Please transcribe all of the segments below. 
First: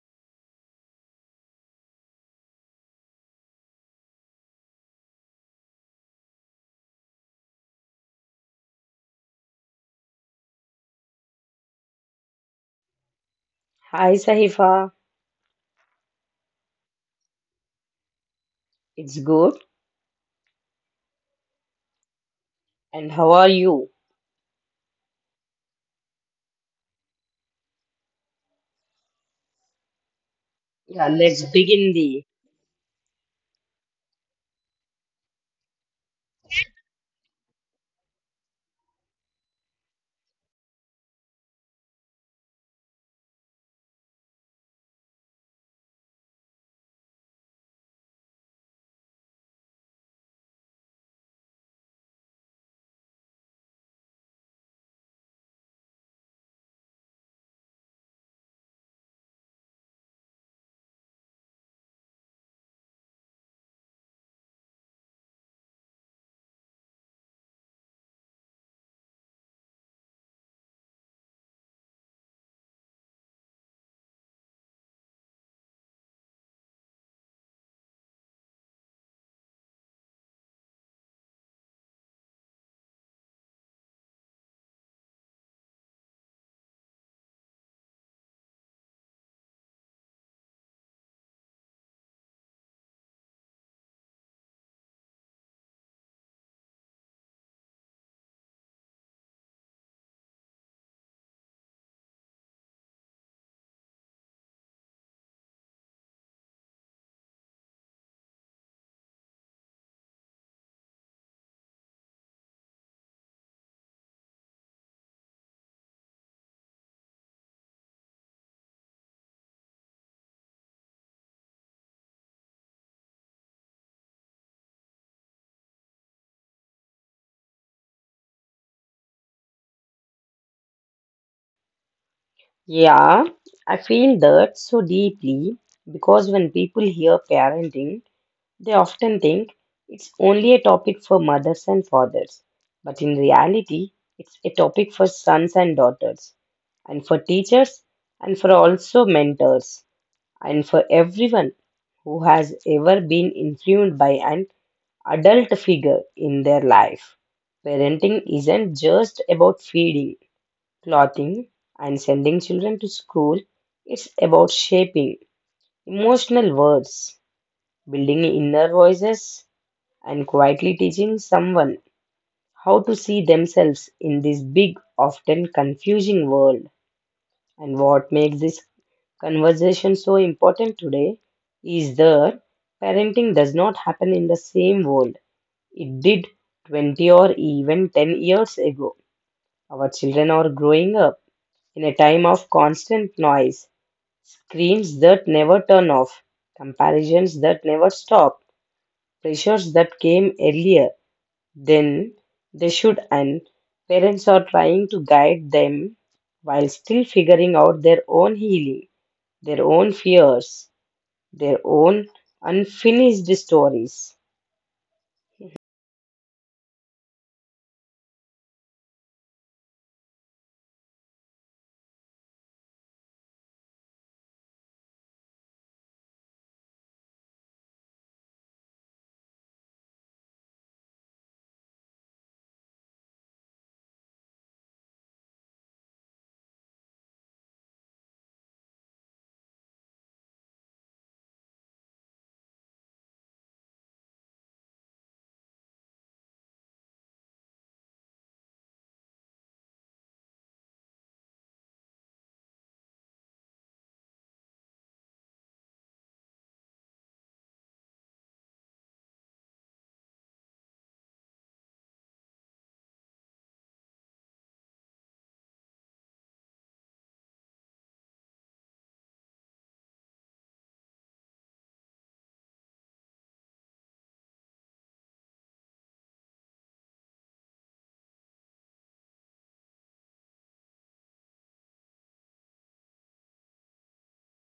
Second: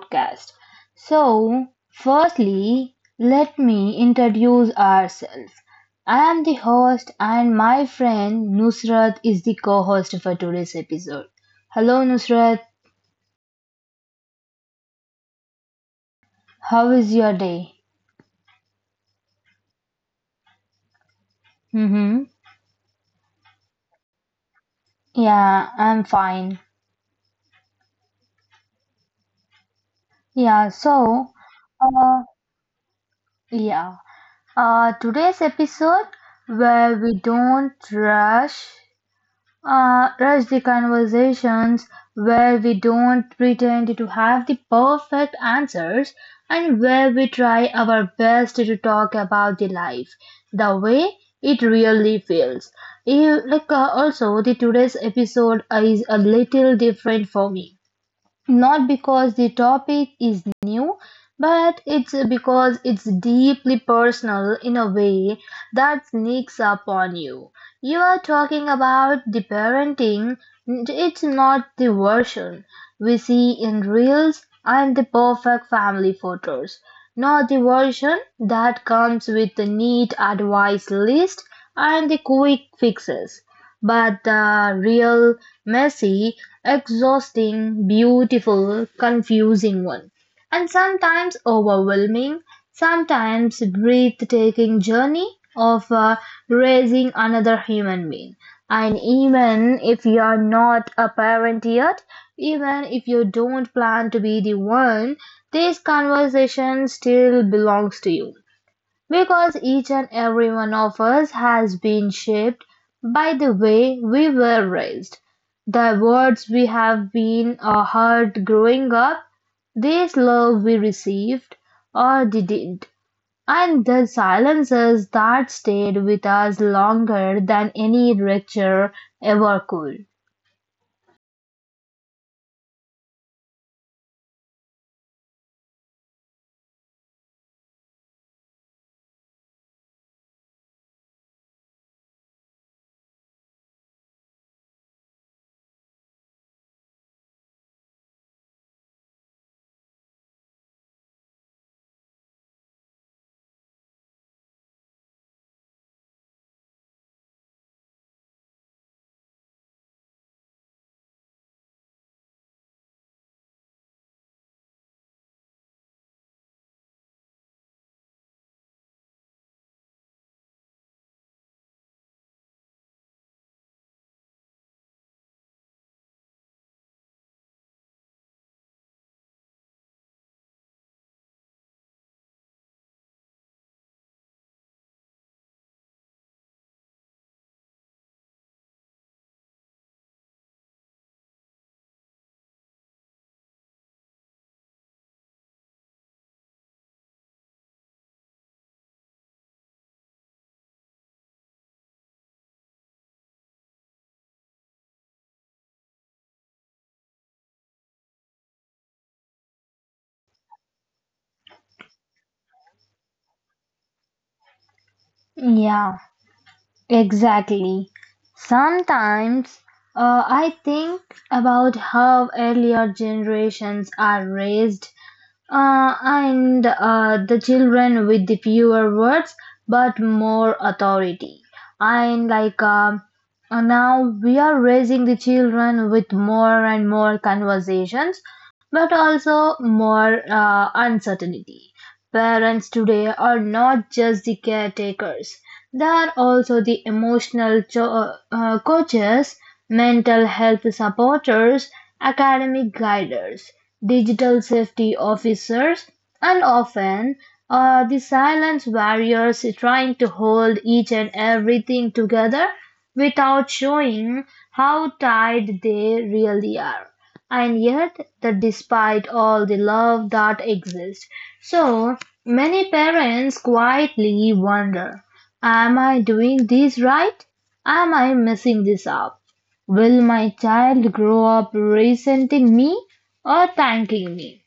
podcast. So, firstly, let me introduce ourselves. I am the host, and my friend Nusrat is the co host for today's episode. Hello, Nusrat, Hi Sahifa, how is your day? it's good. Mm-hmm. And how are you? Yeah, I'm fine. Yeah, Yeah, so, let's begin the. uh, yeah, Today's episode where we don't rush rush the conversations, where we don't pretend to have the perfect answers, and where we try our best to talk about the life the way it really feels. You, like Also, the today's episode is a little different for me, not because the topic is new, but it's because it's deeply personal in a way that sneaks up on you. You are talking about the parenting. It's not the version we see in reels and the perfect family photos, not the version that comes with the neat advice list and the quick fixes. But the real, messy, exhausting, beautiful, confusing one. And sometimes overwhelming, sometimes breathtaking journey of raising another human being. And even if you are not a parent yet, even if you don't plan to be the one, this conversation still belongs to you. Because each and every one of us has been shaped by the way we were raised, the words we have been or heard growing up, the love we received or didn't, and the silences that stayed with us longer than any lecture ever could. Yeah, I feel that so deeply because when people hear parenting, they often think it's only a topic for mothers and fathers. But in reality, it's a topic for sons and daughters, and for teachers, and for also mentors, and for everyone who has ever been influenced by and adult figure in their life. Parenting isn't just about feeding, clothing, and sending children to school. It's about shaping emotional words, building inner voices, and quietly teaching someone how to see themselves in this big, often confusing world. And what makes this conversation so important today is that parenting does not happen in the same world it did 20 or even 10 years ago. Our children are growing up in a time of constant noise, screens that never turn off, comparisons that never stop, pressures that came earlier than they should, and parents are trying to guide them while still figuring out their own healing, their own fears, their own unfinished stories. Yeah, exactly. Sometimes I think about how earlier generations are raised. And The children with the fewer words but more authority. And now we are raising the children with more and more conversations, but also more uncertainty. Parents today are not just the caretakers, they are also the emotional coaches, mental health supporters, academic guiders, digital safety officers, and often the silent warriors trying to hold each and everything together without showing how tied they really are, and yet that despite all the love that exists. So many parents quietly wonder, am I doing this right? Am I messing this up? Will my child grow up resenting me or thanking me?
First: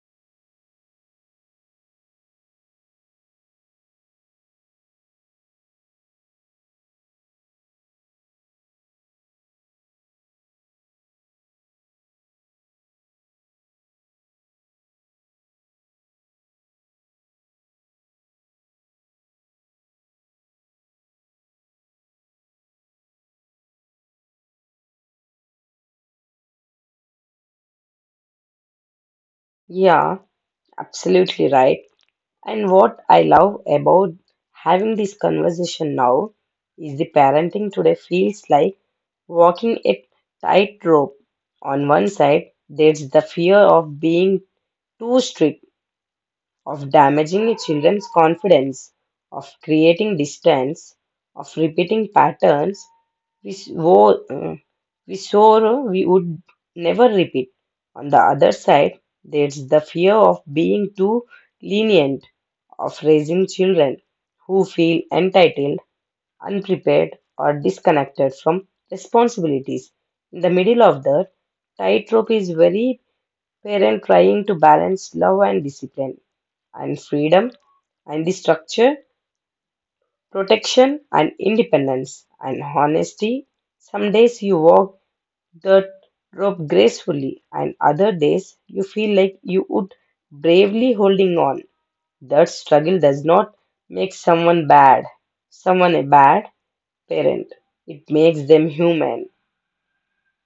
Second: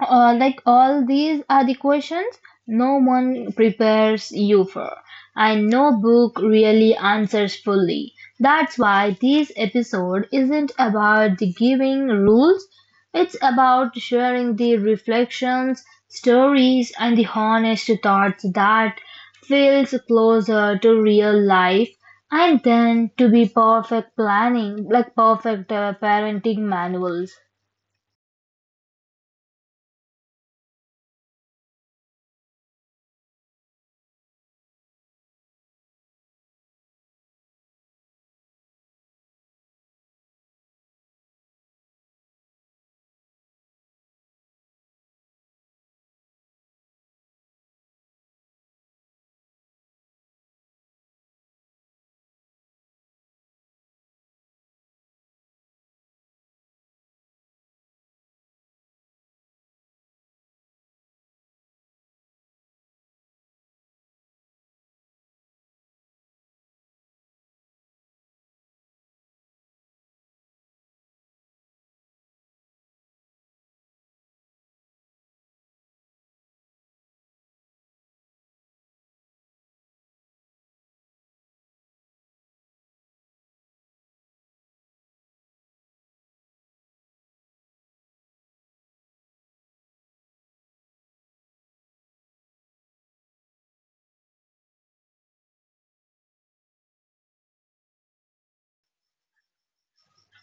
Like all these are the questions no one prepares you for, and no book really answers fully. That's why this episode isn't about the giving rules. It's about sharing the reflections, stories, and the honest thoughts that feels closer to real life, and then to be perfect planning, like perfect parenting manuals. Yeah, absolutely right. And what I love about having this conversation now is the parenting today feels like walking a tightrope. On one side, there's the fear of being too strict, of damaging a children's confidence, of creating distance, of repeating patterns we, swore, uh, we swore we would never repeat. On the other side, there's the fear of being too lenient, of raising children who feel entitled, unprepared, or disconnected from responsibilities. In the middle of the tightrope is very parent trying to balance love and discipline, and freedom, and the structure, protection, and independence, and honesty. Some days you walk the rope gracefully, and other days you feel like you would bravely holding on. That struggle does not make someone bad, someone a bad parent. It makes them human.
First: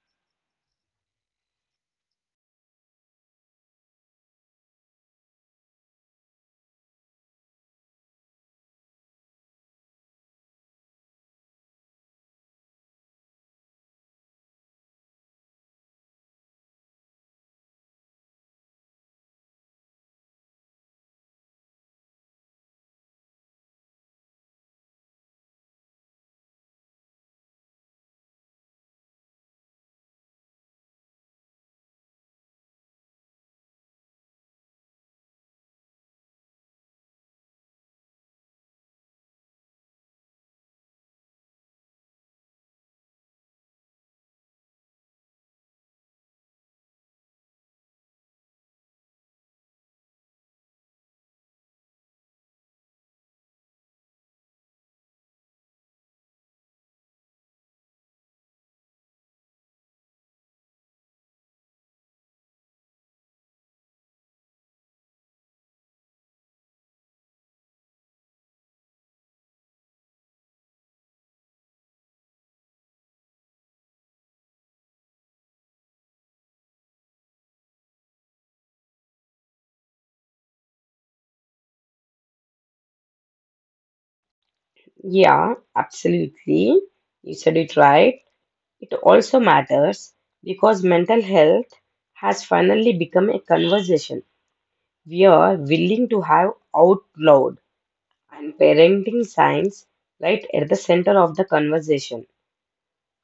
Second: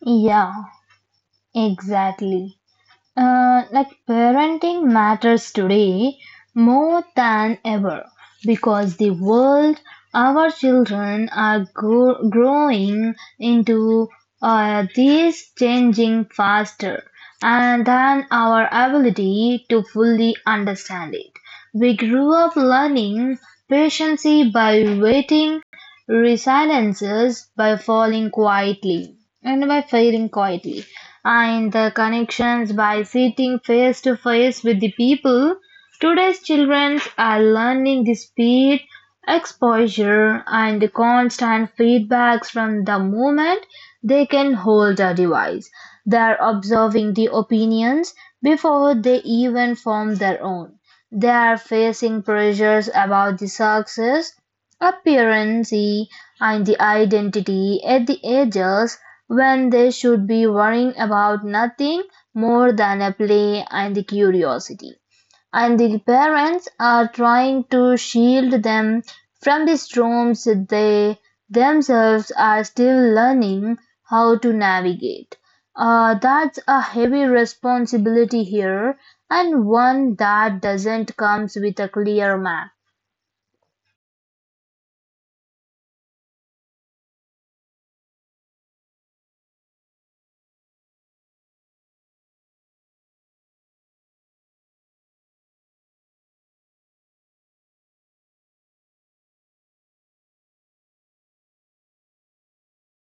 Yeah, exactly. Like parenting matters today more than ever, because the world our children are growing into is changing faster and than our ability to fully understand it. We grew up learning patience by waiting, resiliences by falling quietly and by failing quietly, and the connections by sitting face to face with the people. Today's children are learning the speed, exposure, and constant feedbacks from the moment they can hold a device. They are observing the opinions before they even form their own. They are facing pressures about the success, appearance, and the identity at the ages when they should be worrying about nothing more than a play and the curiosity. And the parents are trying to shield them from the storms they themselves are still learning how to navigate. That's a heavy responsibility here, and one that doesn't comes with a clear map. Yeah, absolutely. You said it right. It also matters because mental health has finally become a conversation we are willing to have out loud, and parenting science right at the center of the conversation.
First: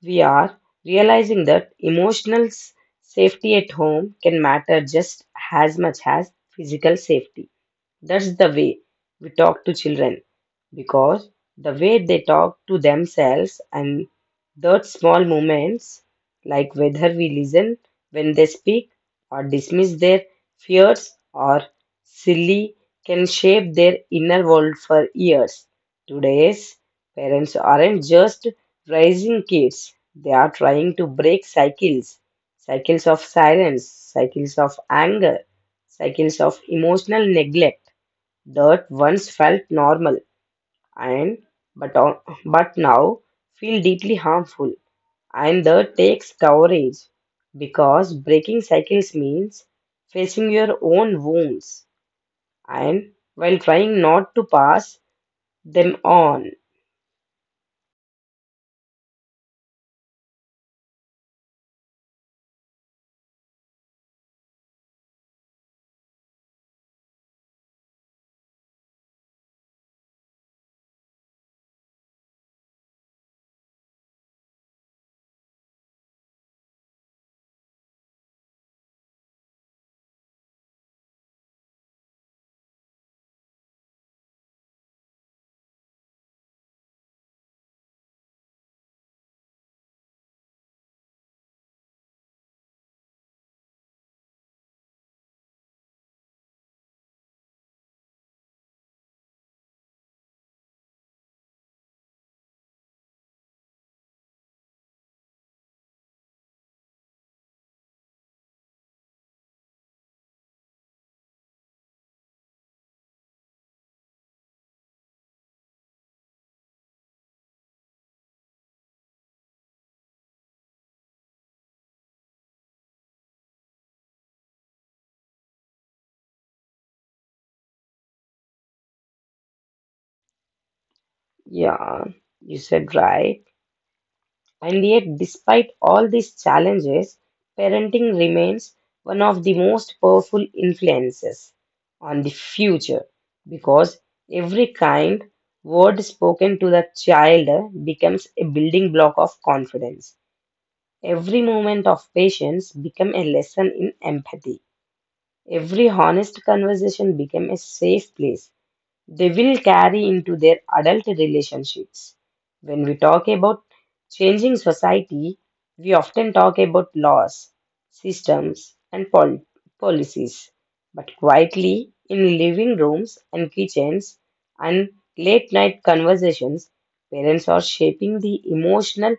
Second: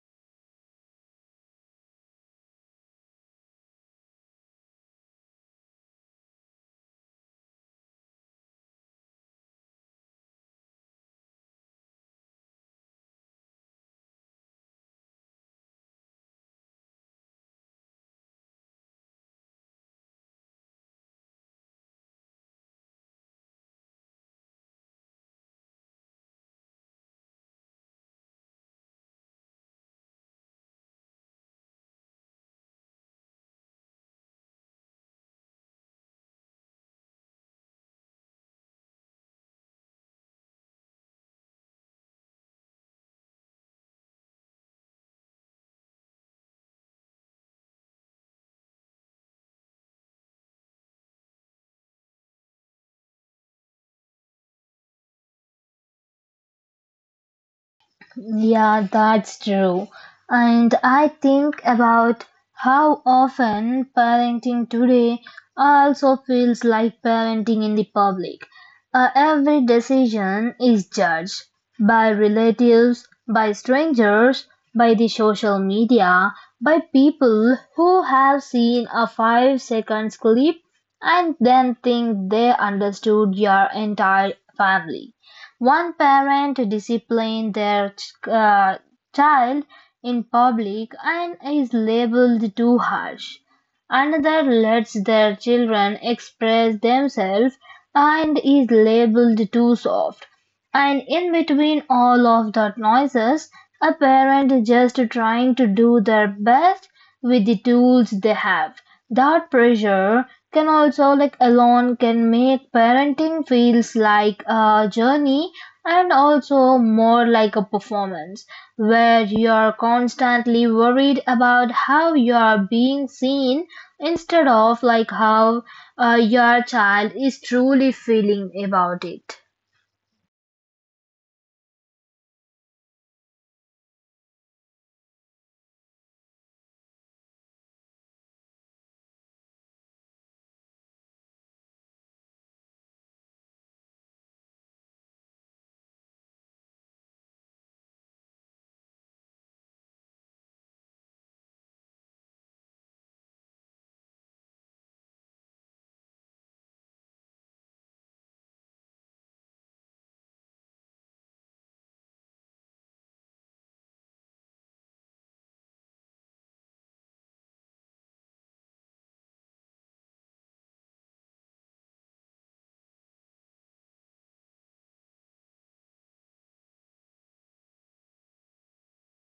We are realizing that emotional safety at home can matter just as much as physical safety. That's the way we talk to children, because the way they talk to themselves and those small moments, like whether we listen when they speak or dismiss their fears or silly, can shape their inner world for years. Today's parents aren't just raising kids, they are trying to break cycles, cycles of silence, cycles of anger, cycles of emotional neglect that once felt normal and but on, but now feel deeply harmful, and that takes courage because breaking cycles means facing your own wounds and while trying not to pass them on. Yeah, that's true. And I think about how often parenting today also feels like parenting in the public. Every decision is judged by relatives, by strangers, by the social media, by people who have seen a five seconds clip and then think they understood your entire family. One parent discipline their child in public and is labeled too harsh. Another lets their children express themselves and is labeled too soft. And in between all of the noises, a parent just trying to do their best with the tools they have. That pressure can also like alone can make parenting feels like a journey, and also more like a performance where you are constantly worried about how you are being seen instead of like how your child is truly feeling about it. Yeah, you said right. And yet, despite all these challenges, parenting remains one of the most powerful influences on the future, because every kind word spoken to the child becomes a building block of confidence. Every moment of patience becomes a lesson in empathy. Every honest conversation becomes a safe place they will carry into their adult relationships. When we talk about changing society, we often talk about laws, systems, and policies. But quietly, in living rooms and kitchens and late night conversations, parents are shaping the emotional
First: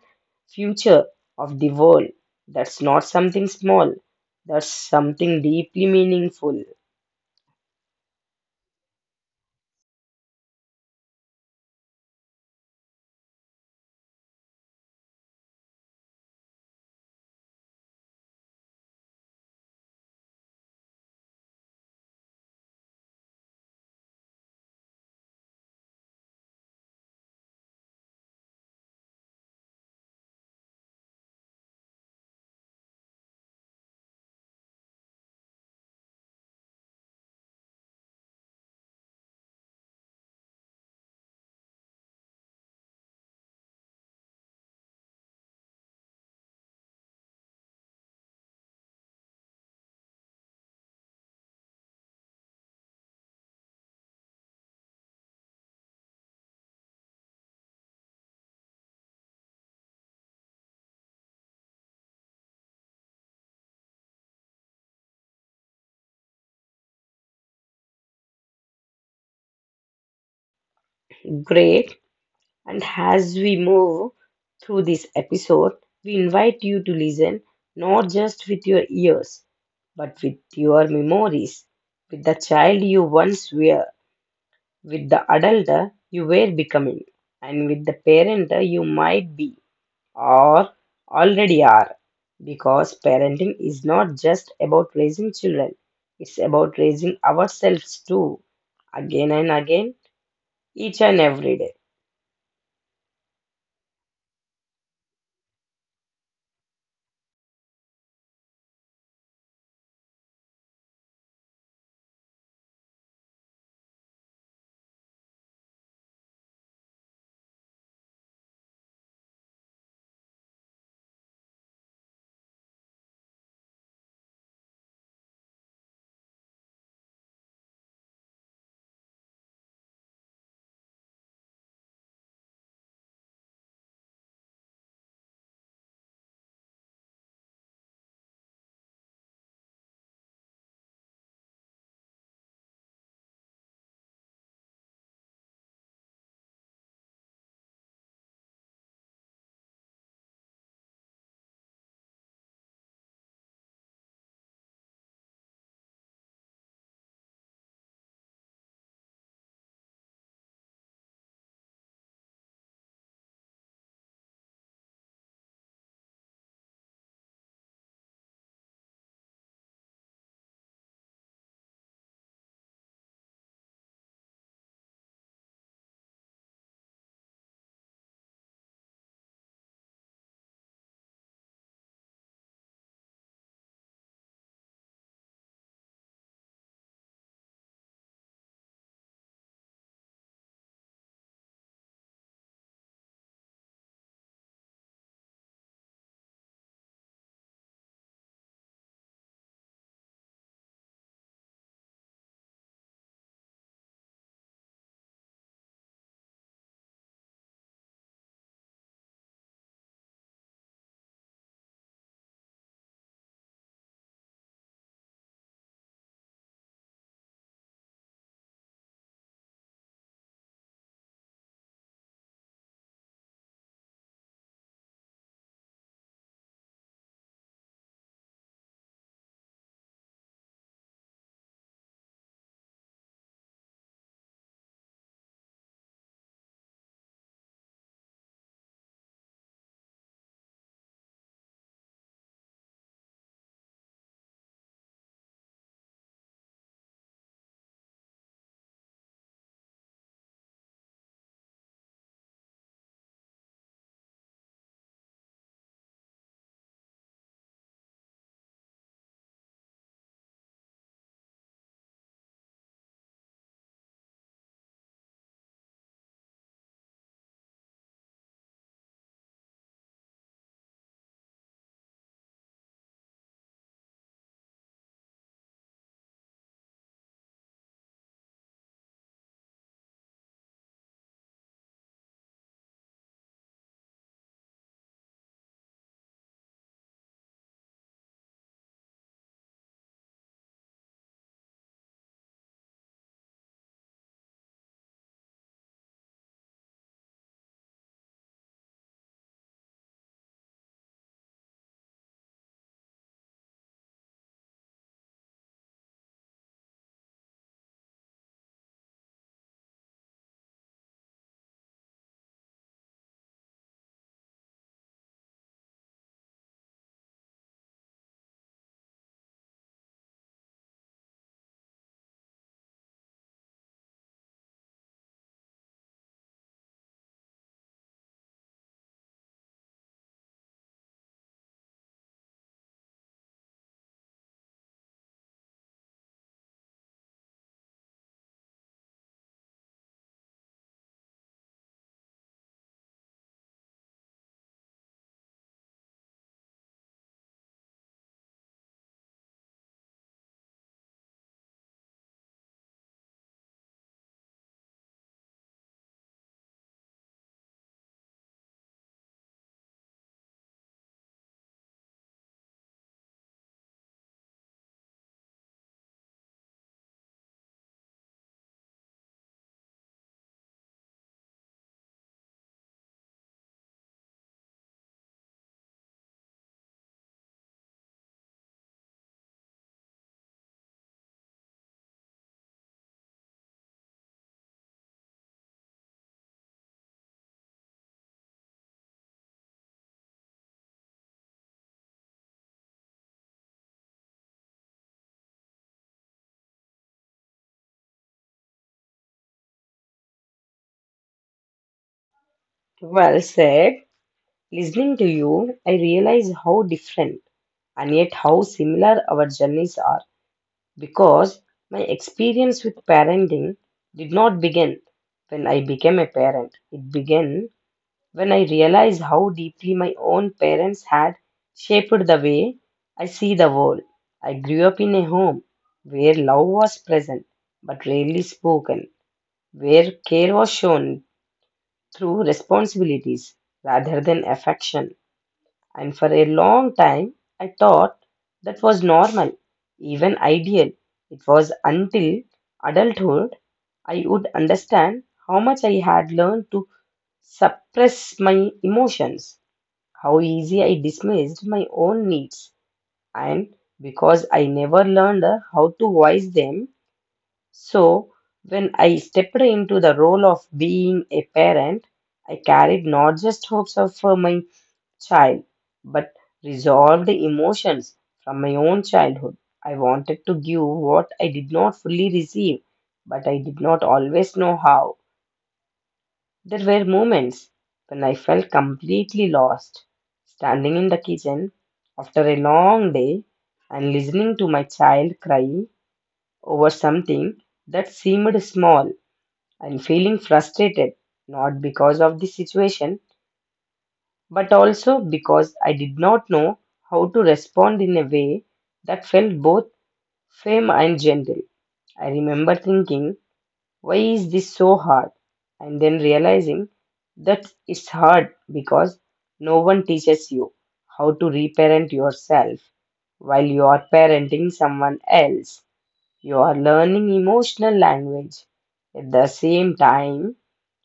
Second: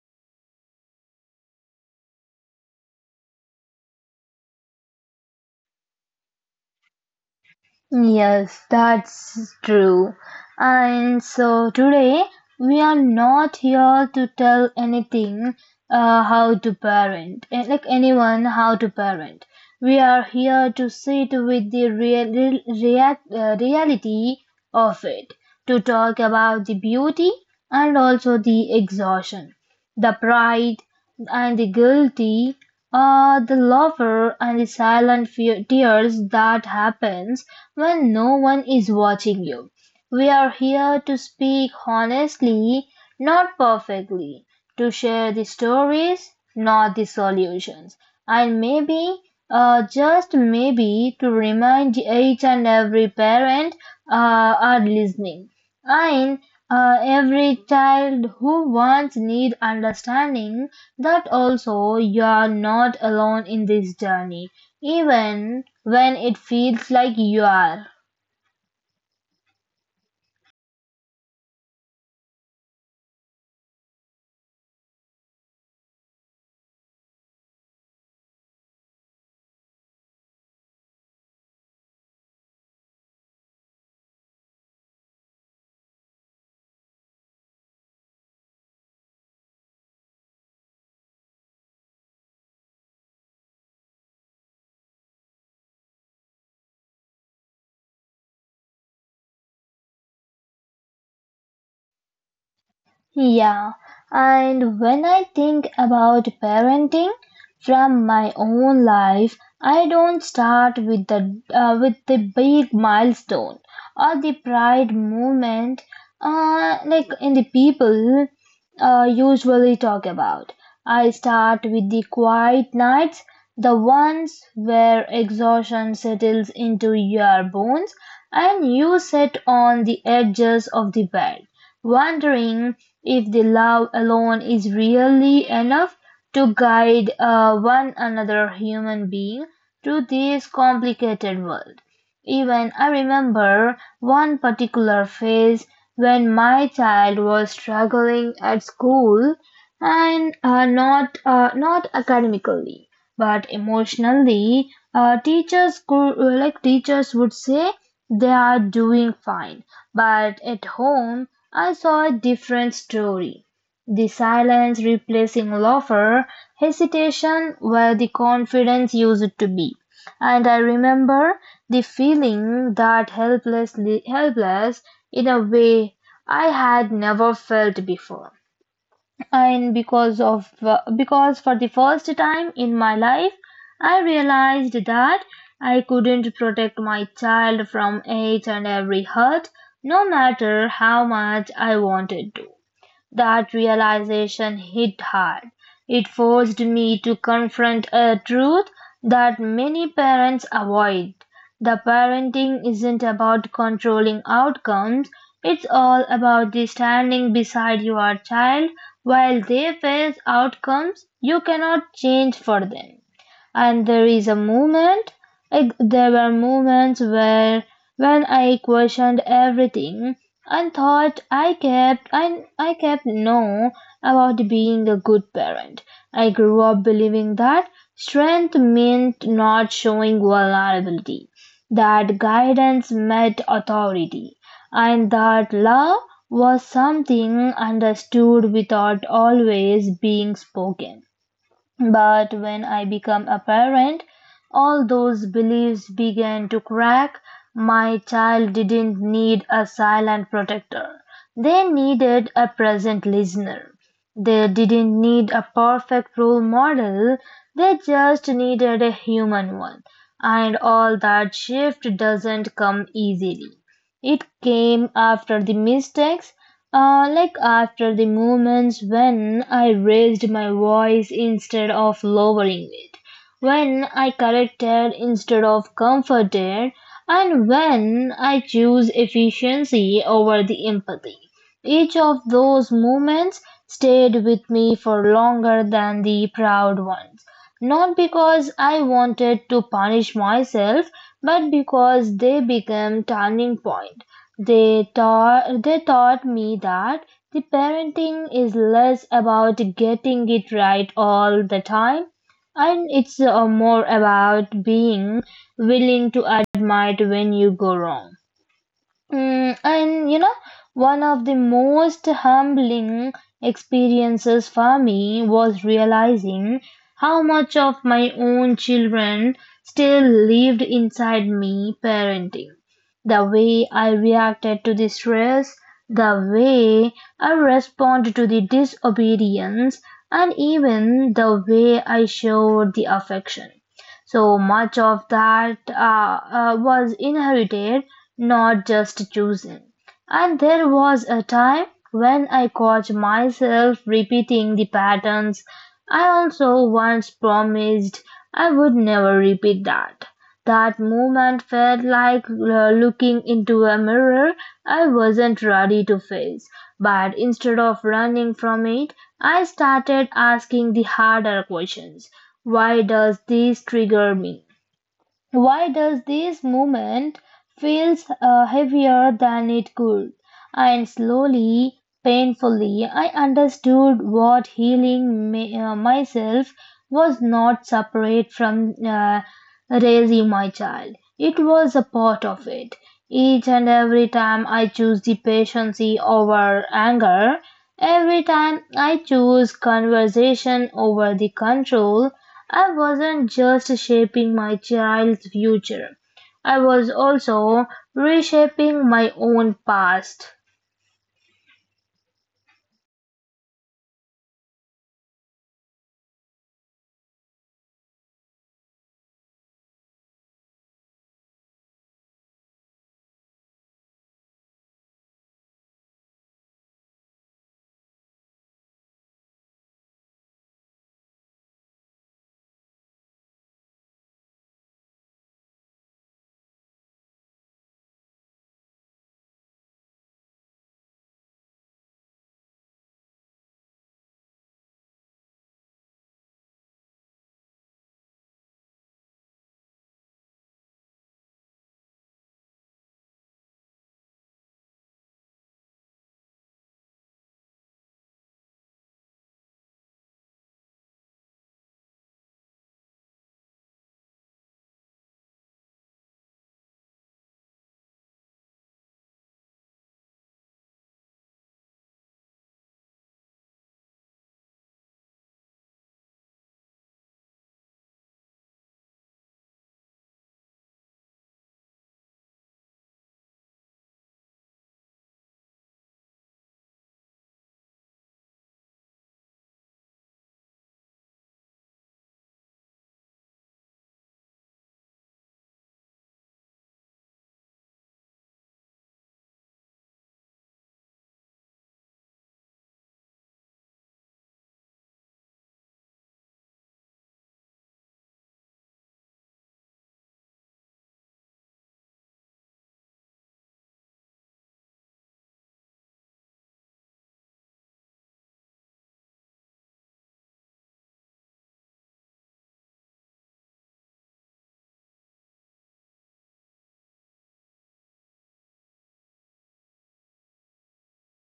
future of the world. That's not something small, that's something deeply meaningful. Yes, that's true. And so today we are not here to tell anything how to parent, eh, like anyone how to parent. We are here to sit with the reality of it, to talk about the beauty and also the exhaustion, the pride and the guilty, the lover and the silent tears that happens when no one is watching you. We are here to speak honestly, not perfectly, to share the stories, not the solutions, and maybe, just maybe, to remind each and every parent are listening, and every child who wants need understanding that also you are not alone in this journey, even when it feels like you are. Great. And as we move through this episode, we invite you to listen not just with your ears, but with your memories, with the child you once were, with the adult you were becoming, and with the parent you might be or already are. Because parenting is not just about raising children, it's about raising ourselves too, again and again, each and every day. Yeah, and when I think about parenting from my own life, I don't start with the big milestone or the pride moment, like in the people usually talk about. I start with the quiet nights, the ones where exhaustion settles into your bones, and you sit on the edges of the bed, wondering if the love alone is really enough to guide one another human being through this complicated world. Even I remember one particular phase when my child was struggling at school, and not academically but emotionally. Teachers could like teachers would say they are doing fine, but at home I saw a different story, the silence replacing laughter, hesitation where the confidence used to be. And I remember the feeling that helplessly helpless in a way I had never felt before. And because of because for the first time in my life, I realized that I couldn't protect my child from each and every hurt, no matter how much I wanted to. That realization hit hard. It forced me to confront a truth that many parents avoid. The parenting isn't about controlling outcomes, it's all about the standing beside your child while they face outcomes you cannot change for them. And there is a moment Eg- There were moments where when I questioned everything, and thought I kept no about being a good parent. I grew up believing that strength meant not showing vulnerability, that guidance meant authority, and that love was something understood without always being spoken. But when I became a parent, all those beliefs began to crack. My child didn't need a silent protector. They needed a present listener. They didn't need a perfect role model. They just needed a human one. And all that shift doesn't come easily. It came after the mistakes, like after the moments when I raised my voice instead of lowering it, when I corrected instead of comforted, and when I choose efficiency over the empathy. Each of those moments stayed with me for longer than the proud ones, not because I wanted to punish myself, but because they became turning point. They taught me that the parenting is less about getting it right all the time, and it's more about being willing to admit when you go wrong. Mm, and you know, one of the most humbling experiences for me was realizing how much of my own children still lived inside me parenting. The way I reacted to the stress, the way I responded to the disobedience, and even the way I showed the affection. So much of that was inherited, not just chosen. And there was a time when I caught myself repeating the patterns I also once promised I would never repeat. That That moment felt like looking into a mirror I wasn't ready to face. But instead of running from it, I started asking the harder questions. Why does this trigger me? Why does this moment feels heavier than it could? And slowly, painfully, I understood what healing myself was not separate from raising my child. It was a part of it. Each and every time I choose the patience over anger, every time I choose conversation over the control, I wasn't just shaping my child's future, I was also reshaping my own past. Well said. Listening to you, I realize how different and yet how similar our journeys are, because my experience with parenting did not begin when I became a parent. It began when I realized how deeply my own parents had shaped the way I see the world. I grew up in a home where love was present but rarely spoken, where care was shown through responsibilities rather than affection, and for a long time, I thought that was normal, even ideal. It was until adulthood I would understand how much I had learned to suppress my emotions, how easy I dismissed my own needs, and because I never learned how to voice them. So, when I stepped into the role of being a parent, I carried not just hopes of my child, but resolve the emotions from my own childhood. I wanted to give what I did not fully receive, but I did not always know how. There were moments when I felt completely lost, standing in the kitchen after a long day and listening to my child cry over something that seemed small and feeling frustrated, not because of the situation but also because I did not know how to respond in a way that felt both firm and gentle. I remember thinking, why is this so hard? And then realizing that it's hard because no one teaches you how to reparent yourself while you are parenting someone else. You are learning emotional language at the same time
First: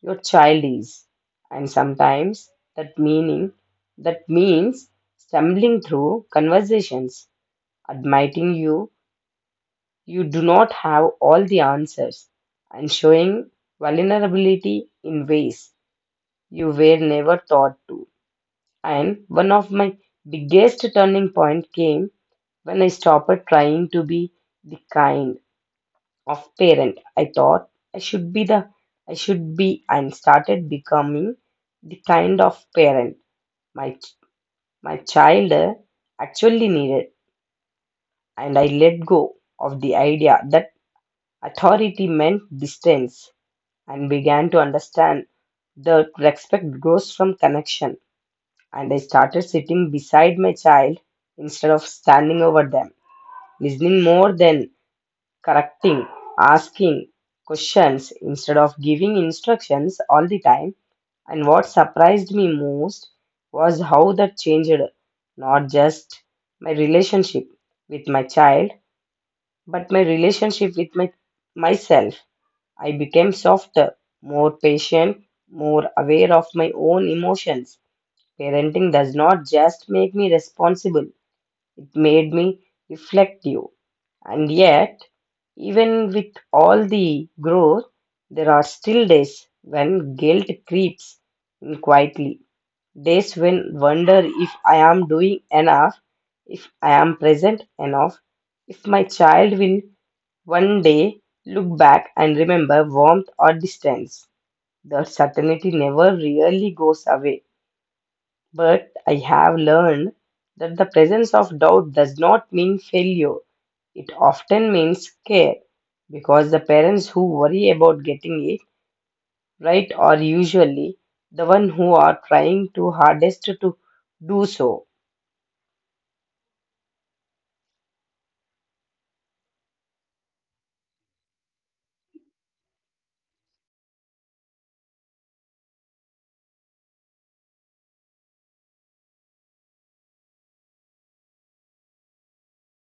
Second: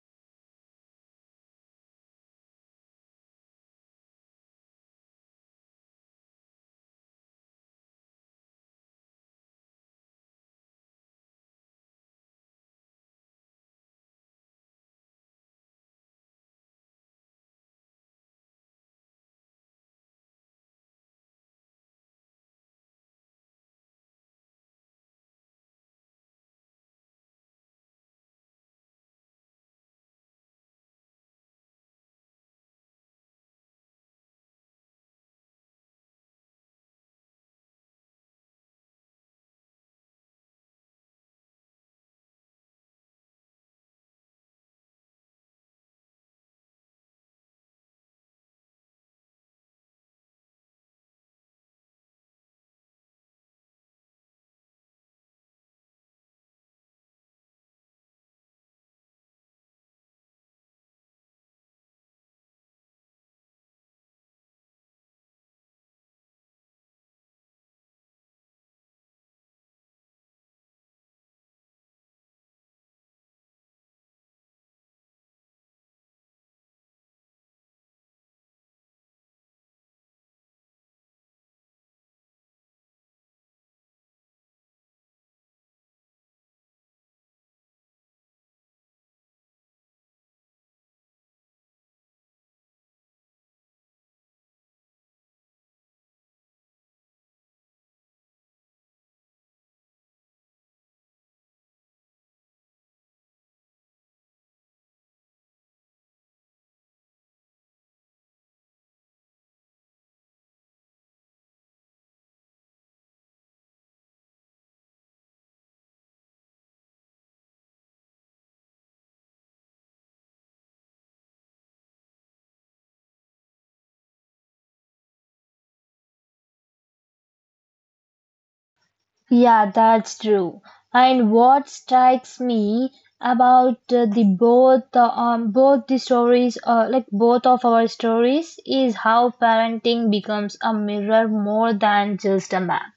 your child is. And sometimes that meaning that means stumbling through conversations, admitting you do not have all the answers, and showing vulnerability in ways you were never taught to. And one of my biggest turning point came when I stopped trying to be the kind of parent. I thought I should be the I should be and started becoming the kind of parent my my child actually needed, and I let go of the idea that authority meant distance and began to understand that respect grows from connection, and I started sitting beside my child instead of standing over them, listening more than correcting, asking questions instead of giving instructions all the time. And what surprised me most was how that changed not just my relationship with my child, but my relationship with myself. I became softer, more patient, more aware of my own emotions. Parenting does not just make me responsible, it made me reflective. And yet, even with all the growth, there are still days when guilt creeps in quietly. Days when wonder if I am doing enough, if I am present enough, if my child will one day look back and remember warmth or distance. The certainty never really goes away. But I have learned that the presence of doubt does not mean failure. It often means care, because the parents who worry about getting it right are usually the one who are trying to hardest to do so. Yeah, that's true. And what strikes me about the both both the stories, like both of our stories, is how parenting becomes a mirror more than just a map.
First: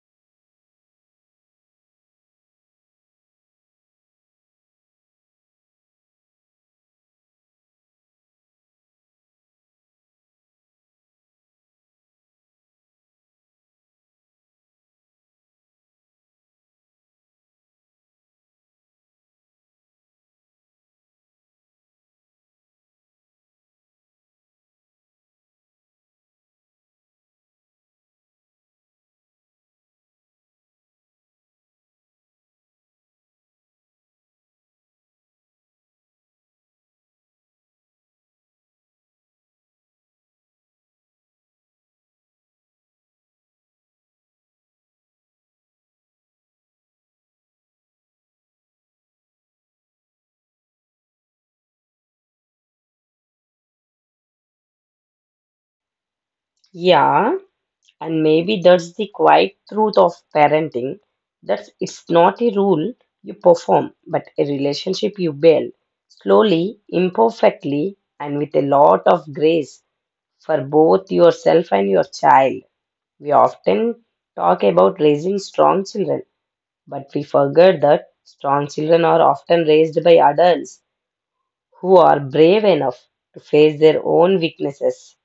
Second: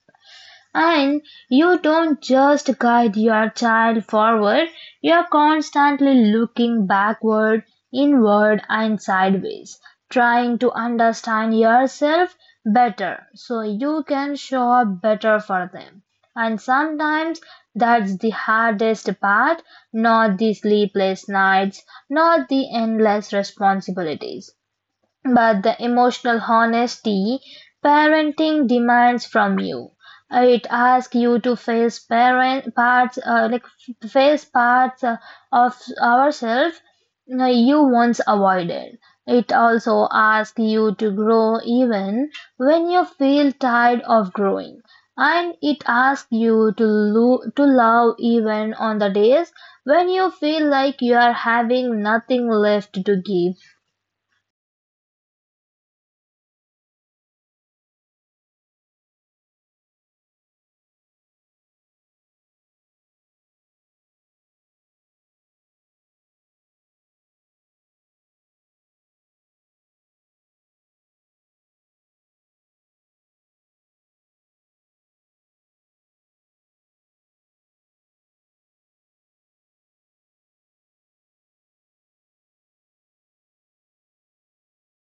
And you don't just guide your child forward, you're constantly looking backward, inward, and sideways, trying to understand yourself better so you can show up better for them. And sometimes that's the hardest part, not the sleepless nights, not the endless responsibilities, but the emotional honesty parenting demands from you. It asks you to face parent parts, like f- face parts of ourselves you once avoided. It also asks you to grow even when you feel tired of growing, and it asks you to love even on the days when you feel like you are having nothing left to give. Yeah, and maybe that's the quiet truth of parenting. That it's not a rule you perform, but a relationship you build slowly, imperfectly, and with a lot of grace for both yourself and your child. We often talk about raising strong children, but we forget that strong children are often raised by adults who are brave enough to face their own weaknesses.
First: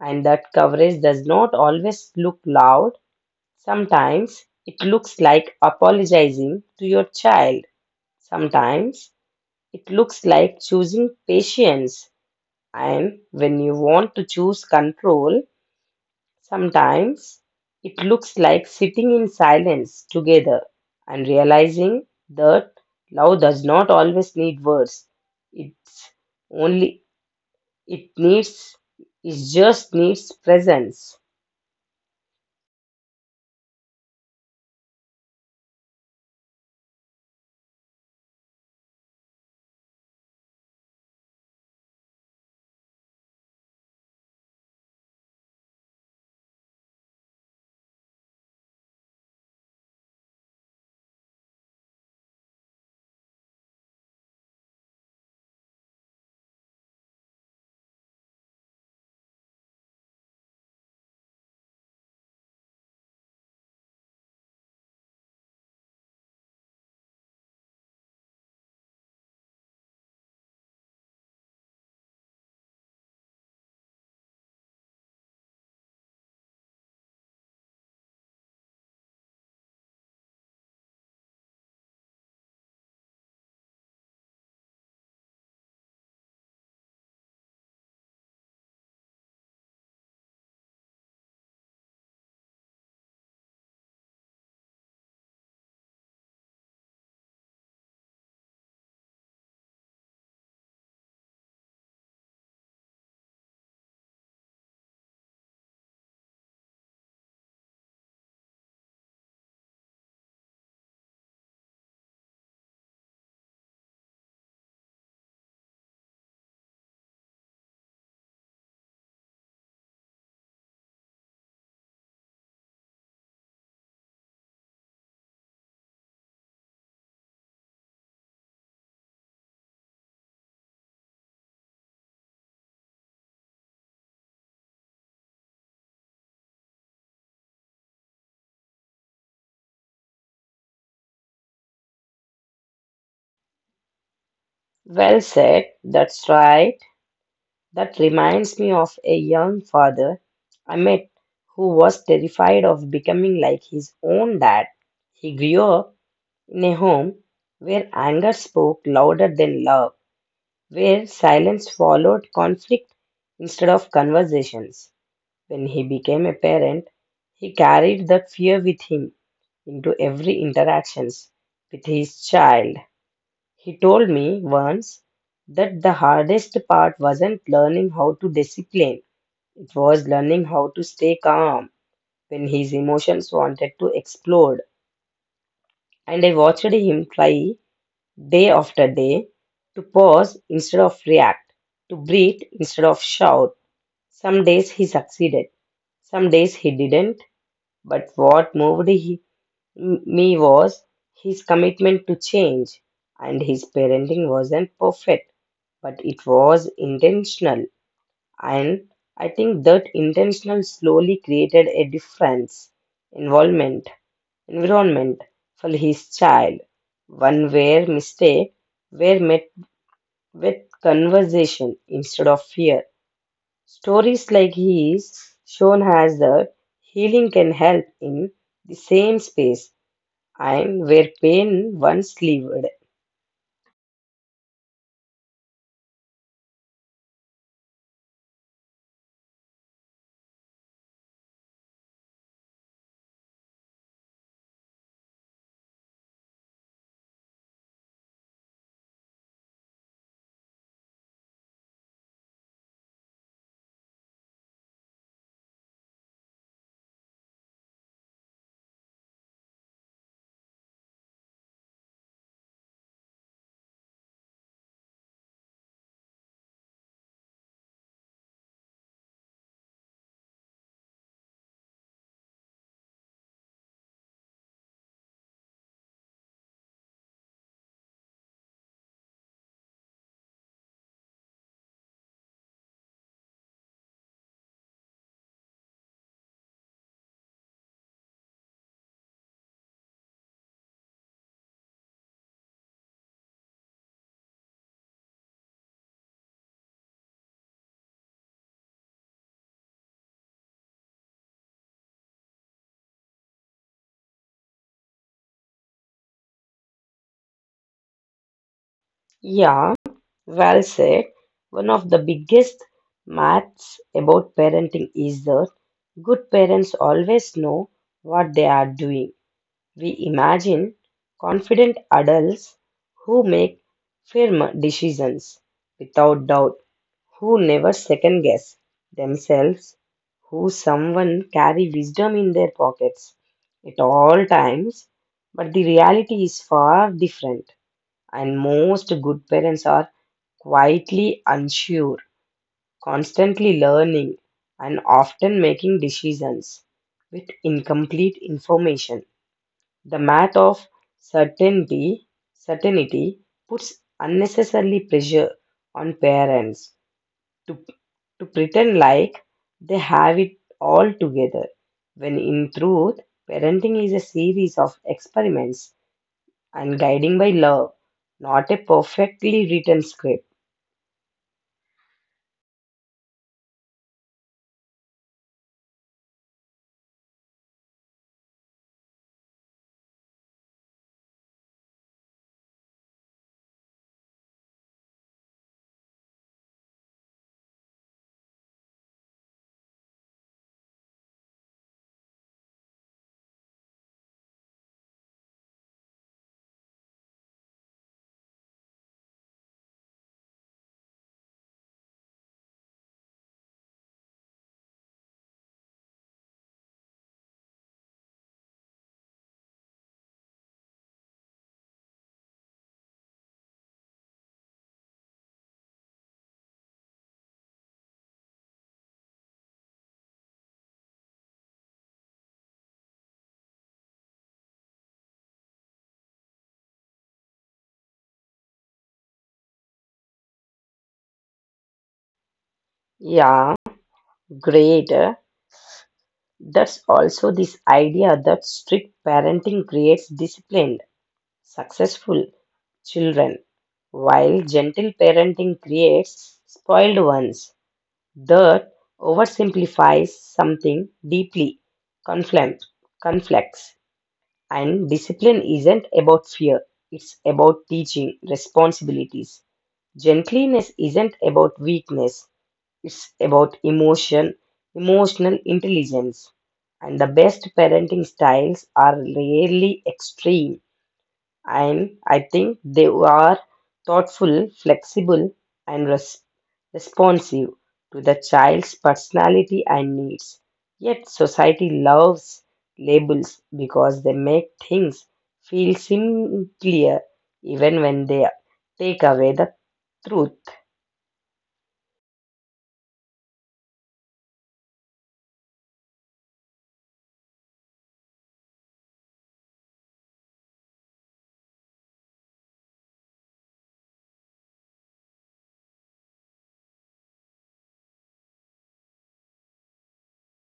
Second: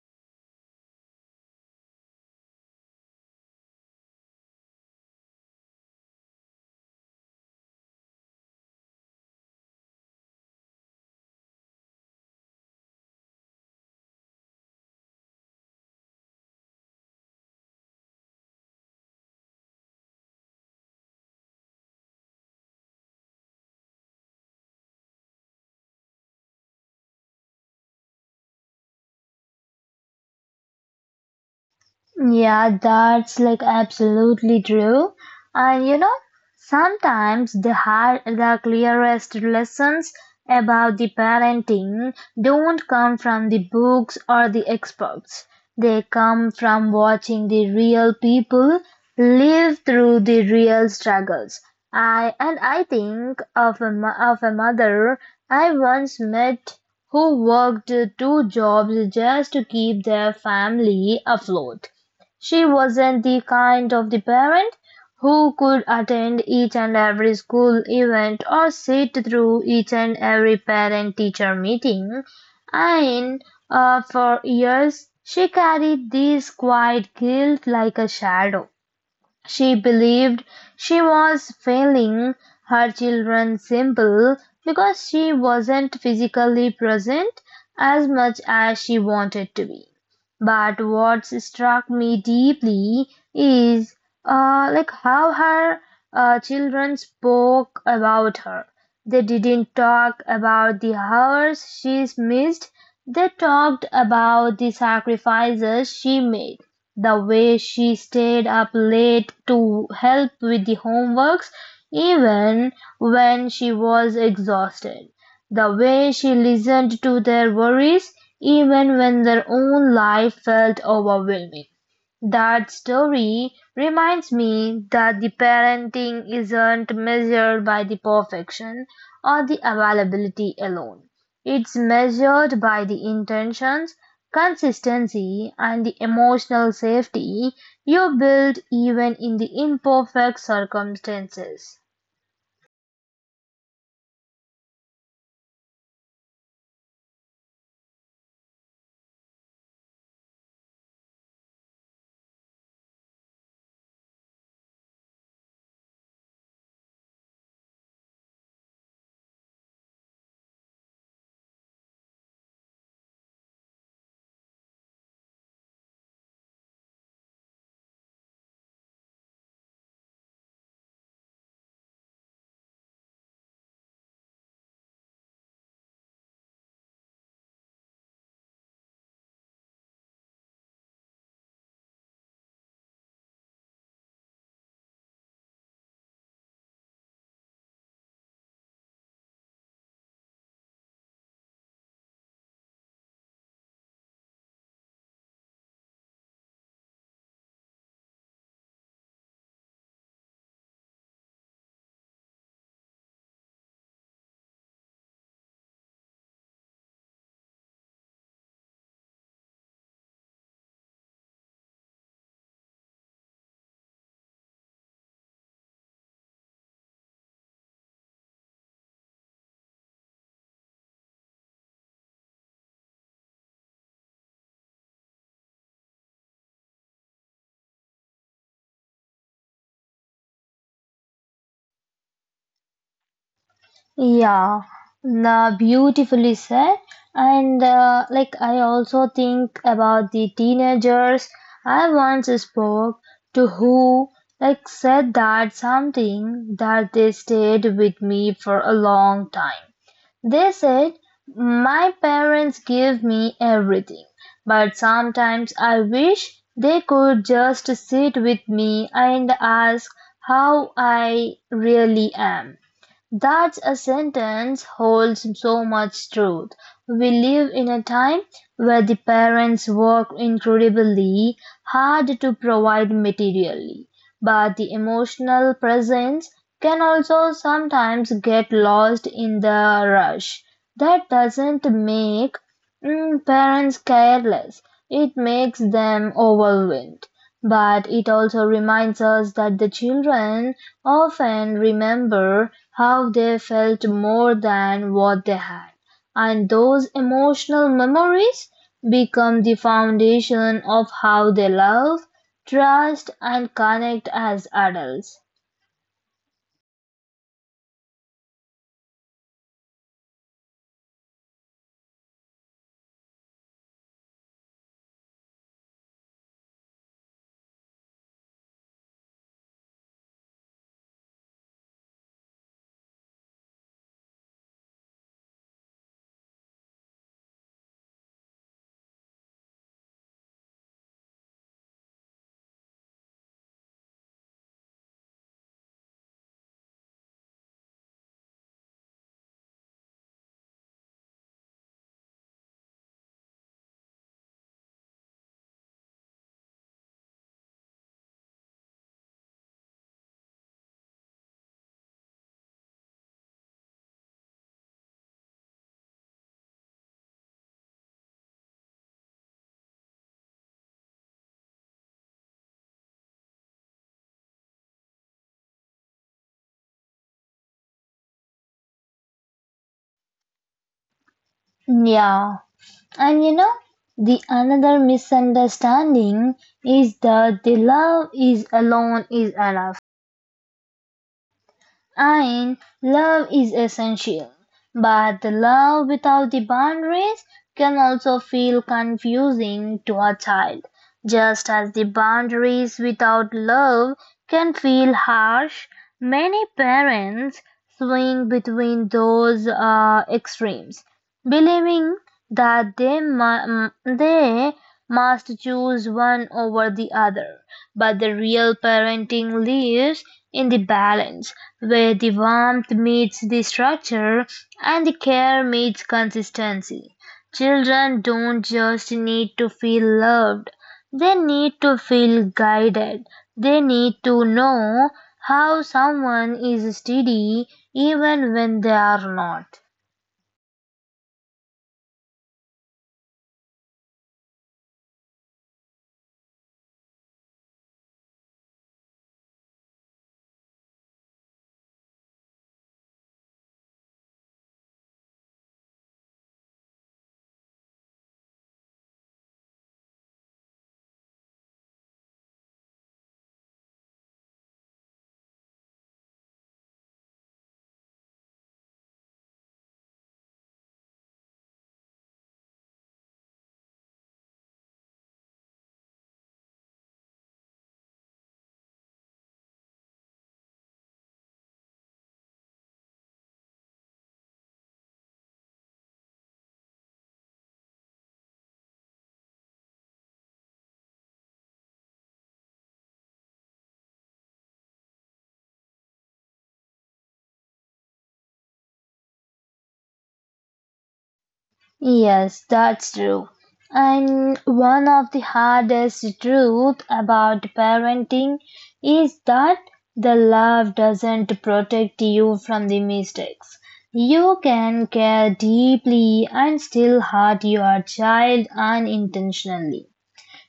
And that coverage does not always look loud. Sometimes it looks like apologizing to your child. Sometimes it looks like choosing patience. And when you want to choose control, sometimes it looks like sitting in silence together and realizing that love does not always need words. It's only it needs it just needs presence. Yeah, that's like absolutely true. And you know, sometimes the clearest lessons about the parenting don't come from the books or the experts. They come from watching the real people live through the real struggles. I think of a mother I once met who worked two jobs just to keep their family afloat. She wasn't the kind of the parent who could attend each and every school event or sit through each and every parent-teacher meeting. And for years, she carried this quiet guilt like a shadow. She believed she was failing her children simply because she wasn't physically present as much as she wanted to be. But what struck me deeply is like how her children spoke about her. They didn't talk about the hours she's missed. They talked about the sacrifices she made the way she stayed up late to help with the homeworks, even when she was exhausted. The way she listened to their worries, even when their own life felt overwhelming. That story reminds me that the parenting isn't measured by the perfection or the availability alone. It's measured by the intentions, consistency, and the emotional safety you build even in the imperfect circumstances. Well said, that's right. That reminds me of a young father I met who was terrified of becoming like his own dad. He grew up in a home where anger spoke louder than love, where silence followed conflict instead of conversations. When he became a parent, he carried that fear with him into every interactions with his child. He told me once that the hardest part wasn't learning how to discipline. It was learning how to stay calm when his emotions wanted to explode. And I watched him try day after day to pause instead of react, to breathe instead of shout. Some days he succeeded, some days he didn't, but what moved me was his commitment to change. And his parenting wasn't perfect, but it was intentional. And I think that intentional slowly created a difference involvement, environment for his child. One where mistake were met with conversation instead of fear. Stories like his shown has the healing can help in the same space and where pain once lived. Yeah, the beautifully said. And like I also think about the teenagers I once spoke to who like said that something that they stayed with me for a long time. They said, my parents give me everything, but sometimes I wish they could just sit with me and ask how I really am. That's a sentence holds so much truth. We live in a time where the parents work incredibly hard to provide materially, but the emotional presence can also sometimes get lost in the rush. That doesn't make parents careless, it makes them overwhelmed. But it also reminds us that the children often remember how they felt more than what they had. And those emotional memories become the foundation of how they love, trust, and connect as adults. Yeah, well said. One of the biggest maths about parenting is that good parents always know what they are doing. We imagine confident adults who make firm decisions without doubt, who never second guess themselves, who someone carry wisdom in their pockets at all times. But the reality is far different, and most good parents are quietly unsure, constantly learning, and often making decisions with incomplete information. The math of certainty, certainty puts unnecessarily pressure on parents to, to pretend like they have it all together, when in truth, parenting is a series of experiments and guiding by love, not a perfectly written script. Yeah, and you know, the another misunderstanding is that the love is alone is enough. And love is essential, but the love without the boundaries can also feel confusing to a child, just as the boundaries without love can feel harsh. Many parents swing between those extremes, believing that they must choose one over the other but the real parenting lives in the balance where the warmth meets the structure and the care meets consistency. Children don't just need to feel loved, they need to feel guided. They need to know how someone is steady even when they are not. Yeah, great. That's also this idea that strict parenting creates disciplined, successful children, while gentle parenting creates spoiled ones. Dirt oversimplifies something deeply conflict, conflicts, and discipline isn't about fear. It's about teaching responsibilities. Gentleness isn't about weakness. It's about emotional intelligence. And the best parenting styles are rarely extreme. And I think they are thoughtful, flexible, and responsive to the child's personality and needs. Yet society loves labels because they make things feel simpler even when they take away the truth. Yes, that's true. And one of the hardest truths about parenting is that the love doesn't protect you from the mistakes. You can care deeply and still hurt your child unintentionally.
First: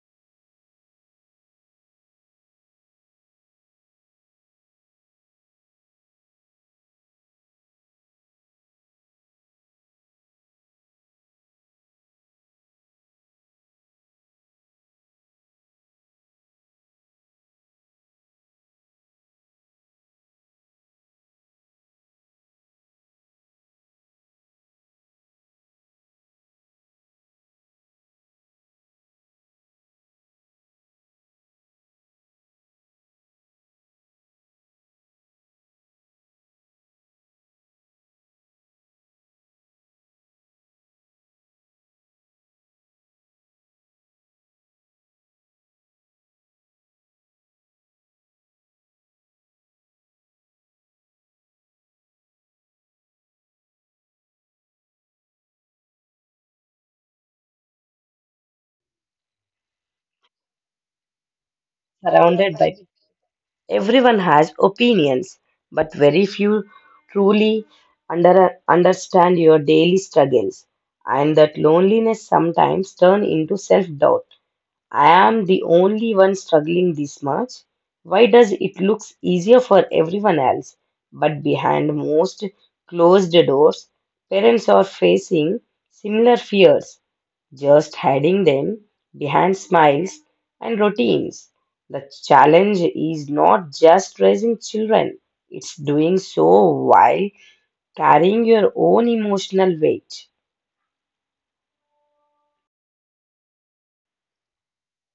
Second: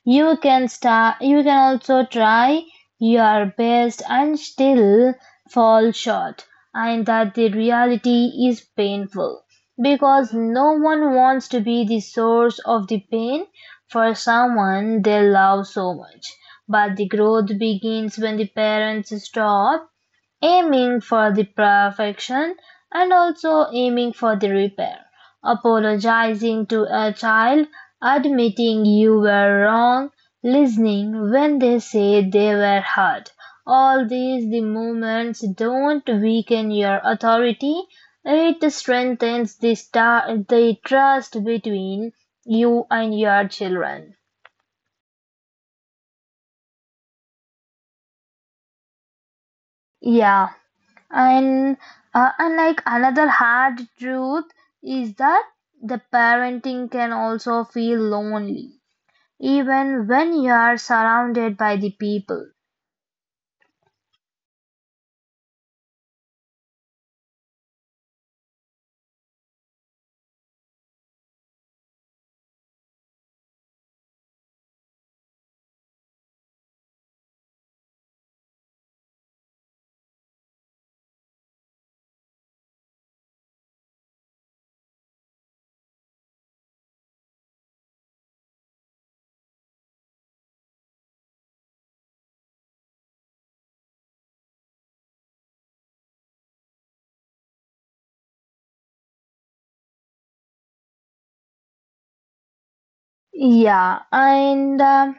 You can also try your best and still fall short and that the reality is painful because no one wants to be the source of the pain for someone they love so much. But the growth begins when the parents stop aiming for the perfection and also aiming for the repair. Apologizing to a child, admitting you were wrong, listening when they say they were hurt. All these the movements don't weaken your authority. It strengthens the trust between you and your children. Yeah, and unlike another hard truth is that the parenting can also feel lonely, even when you are surrounded by the people. Surrounded by Everyone has opinions, but very few truly understand your daily struggles, and that loneliness sometimes turn into self-doubt. I am the only one struggling this much. Why does it looks easier for everyone else? But behind most closed doors, parents are facing similar fears just hiding them behind smiles and routines. The challenge is not just raising children, it's doing so while carrying your own emotional weight. Yeah, and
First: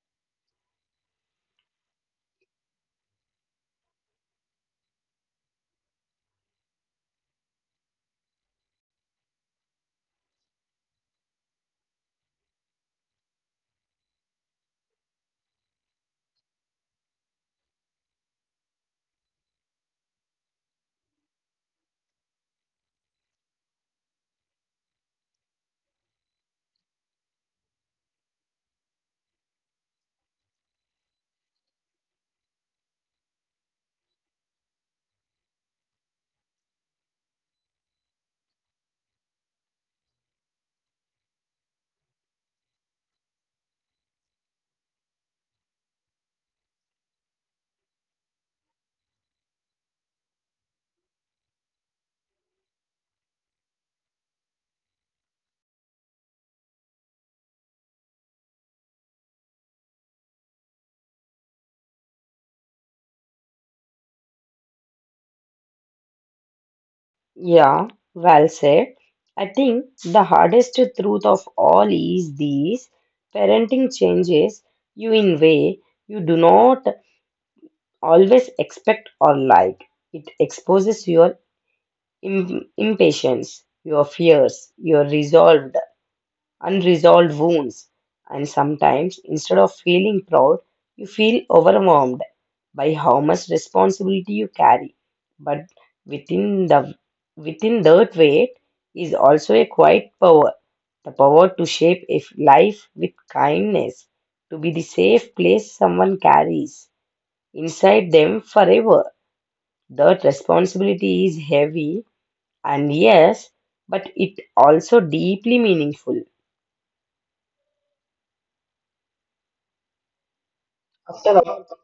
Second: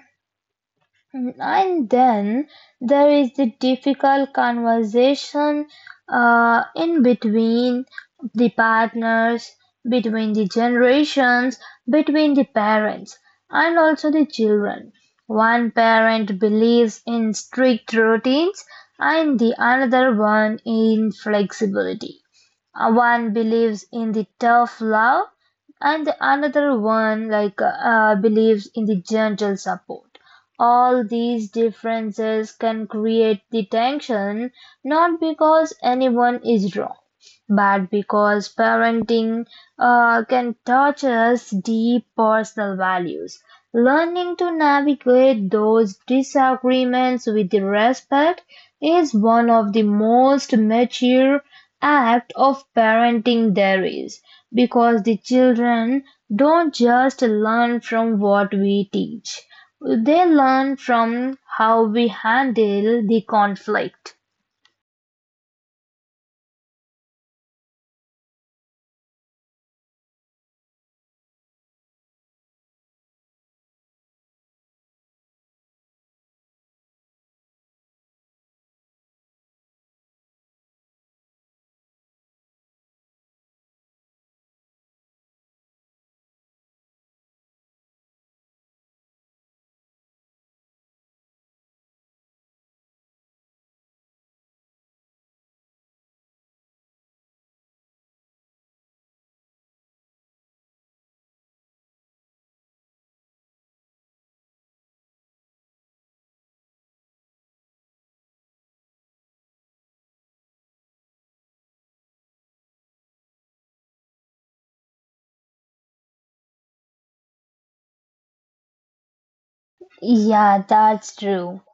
and then there is the difficult conversation in between the partners, between the generations, between the parents, and also the children. One parent believes in strict routines, and the another one in flexibility. One believes in the tough love, and the another one like believes in the gentle support all these differences can create the tension not because anyone is wrong, but because parenting can touch us deep personal values. Learning to navigate those disagreements with respect is one of the most mature act of parenting there is because the children don't just learn from what we teach they learn from how we handle the conflict. Yeah, well said. I think the hardest truth of all is these parenting changes you in way you do not always expect or like. It exposes your impatience, your fears, your resolve unresolved wounds. And sometimes, instead of feeling proud, you feel overwhelmed by how much responsibility you carry. But within the within that weight is also a quiet power, the power to shape a life with kindness, to be the safe place someone carries inside them forever. That responsibility is heavy, and yes, but it also deeply meaningful. Yeah, that's true. After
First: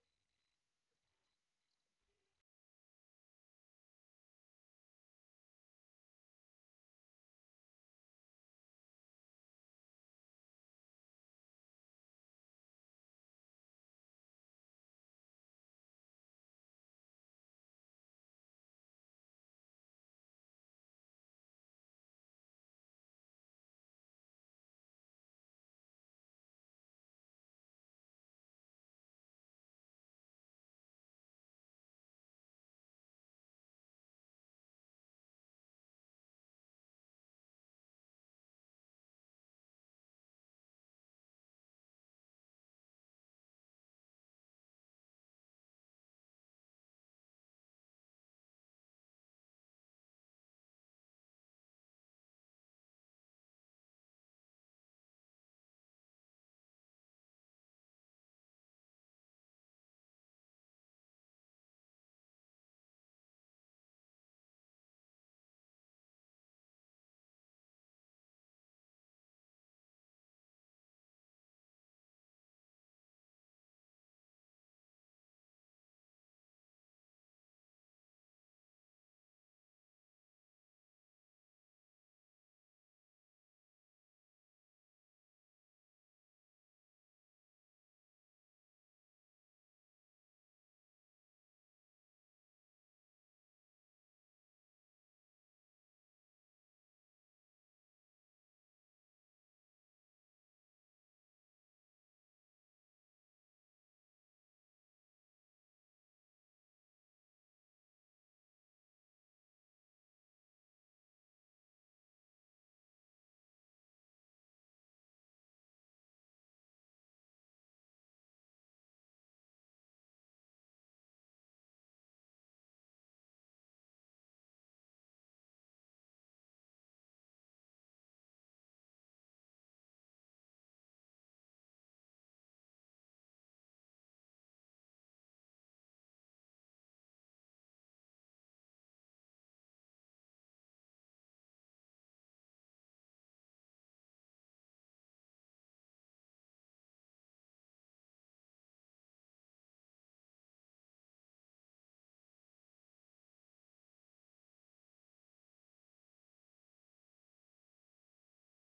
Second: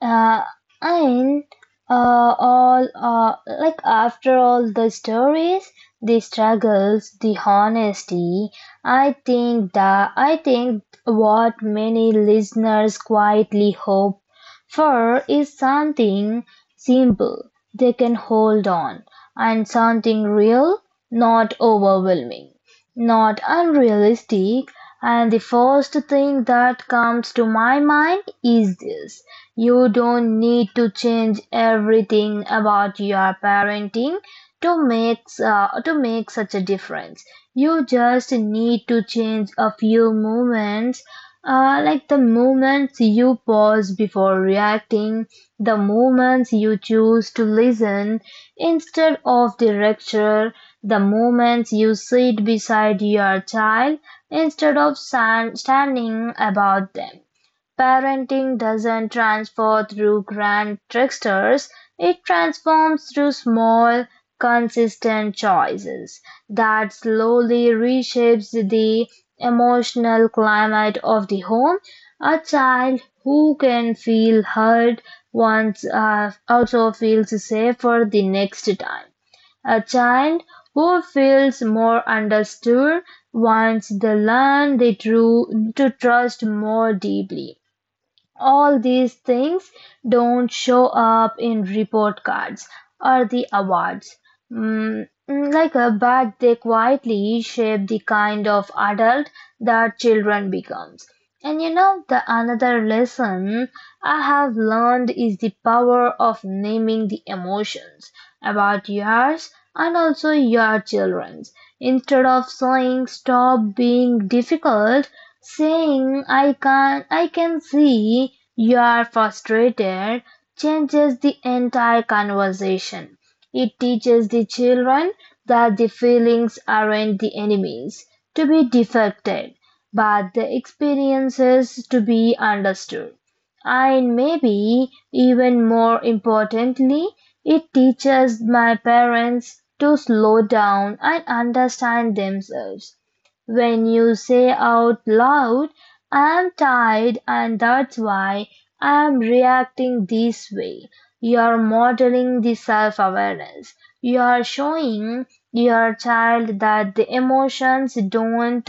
Uh, and uh, all like after all the stories, the struggles, the honesty, I think what many listeners quietly hope for is something simple they can hold on and something real, not overwhelming. Not unrealistic, and the first thing that comes to my mind is this: you don't need to change everything about your parenting to make such a difference. You just need to change a few movements, like the moments you pause before reacting, the moments you choose to listen instead of the lecture, the moments you sit beside your child instead of standing about them. Parenting doesn't transfer through grand tricksters. It transforms through small, consistent choices that slowly reshapes the emotional climate of the home. A child who can feel heard once also feels safer the next time. A child who feels more understood wants to learn the true to trust more deeply. All these things don't show up in report cards or the awards. But they quietly shape the kind of adult that children become. And you know, the another lesson I have learned is the power of naming the emotions about yours and also your children's. Instead of saying stop being difficult, saying I can see you are frustrated changes the entire conversation. It teaches the children that the feelings aren't the enemies to be defected but the experiences to be understood. And maybe even more importantly, it teaches my parents to slow down and understand themselves. When you say out loud, I'm tired and that's why I'm reacting this way, you're modeling the self-awareness, you're showing your child that the emotions don't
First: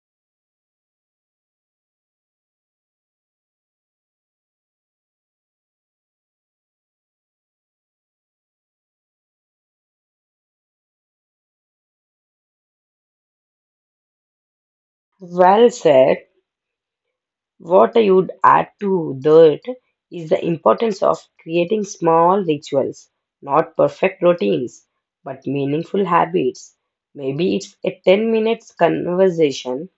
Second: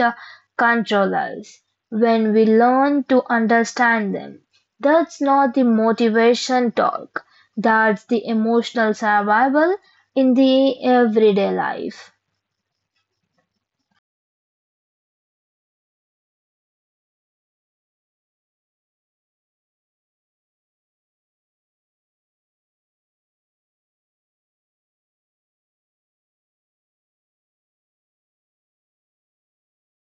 control us. When we learn to understand them, that's not the motivation talk, that's the emotional survival in the everyday life. Well said. What I would add to that is the importance of creating small rituals, not perfect routines, but meaningful habits. Maybe it's a 10 minutes conversation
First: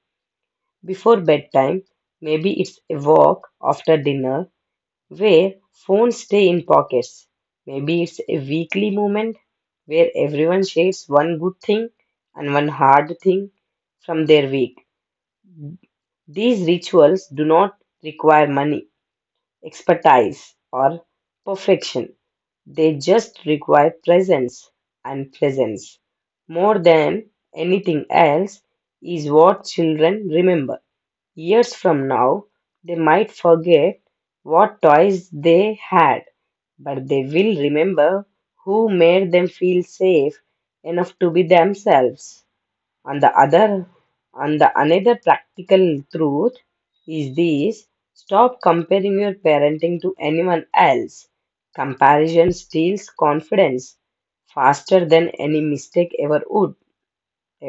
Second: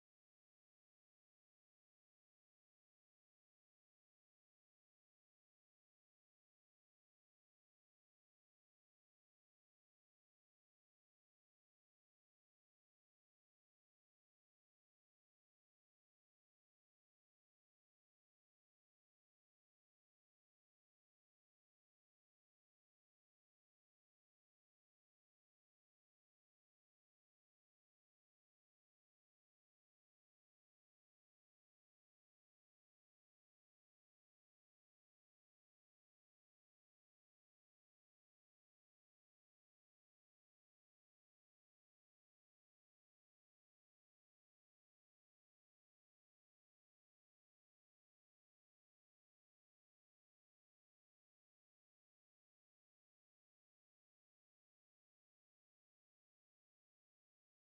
before bedtime, maybe it's a walk after dinner where phones stay in pockets, maybe it's a weekly moment where everyone shares one good thing and one hard thing from their week. These rituals do not require money, expertise, or perfection. They just require presence, and presence, more than anything else, is what children remember. Years from now, they might forget what toys they had, but they will remember who made them feel safe enough to be themselves and the other and the another practical truth is this: stop comparing your parenting to anyone else. Comparison steals confidence faster than any mistake ever would.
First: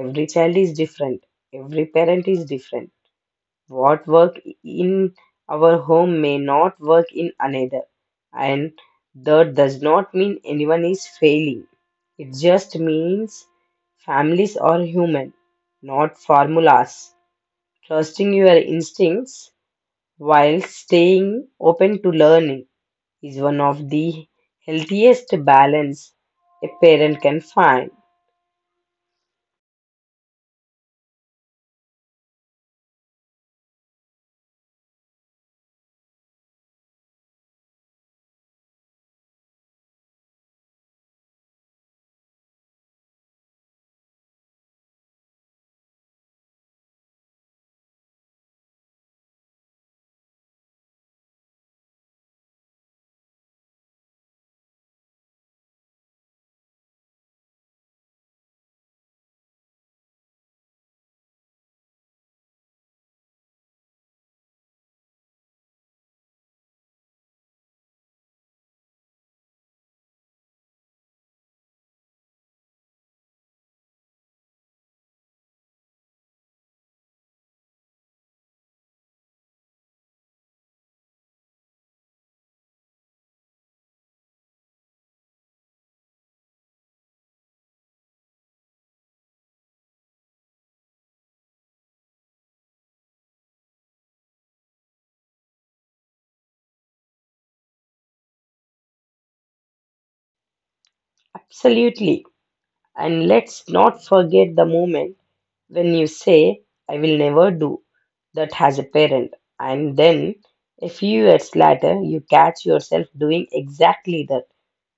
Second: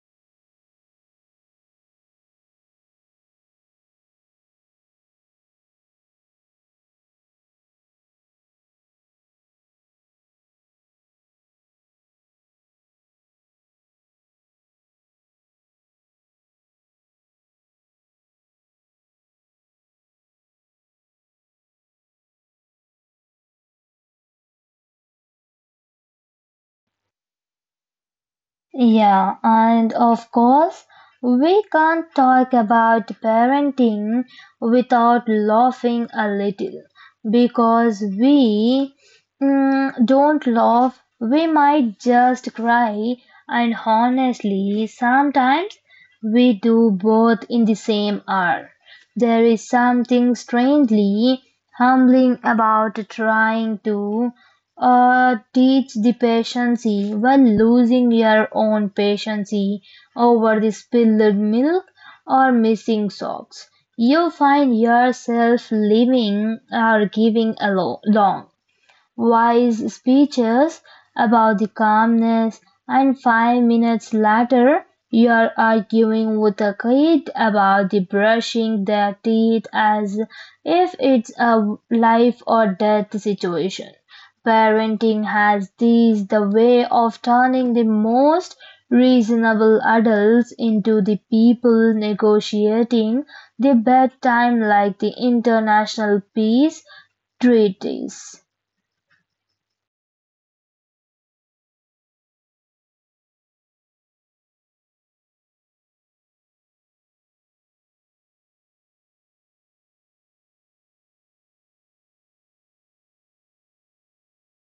Every child is different, every parent is different, what work in our home may not work in another. And that does not mean anyone is failing. It just means families are human, not formulas. Trusting your instincts while staying open to learning is one of the healthiest balance a parent can find. Yeah, and of course, we can't talk about parenting without laughing a little because we don't laugh, we might just cry, and honestly, sometimes we do both in the same hour. There is something strangely humbling about trying to teach the patience while losing your own patience over the spilled milk or missing socks. You find yourself living or giving along wise speeches about the calmness, and 5 minutes later, you're arguing with a kid about the brushing their teeth as if it's a life or death situation. Parenting has this the way of turning the most reasonable adults into the people negotiating the bedtime like the international peace treaties. Absolutely. And let's not forget the moment when you say, I will never do that as a parent, and then a few years later, you catch yourself doing exactly that.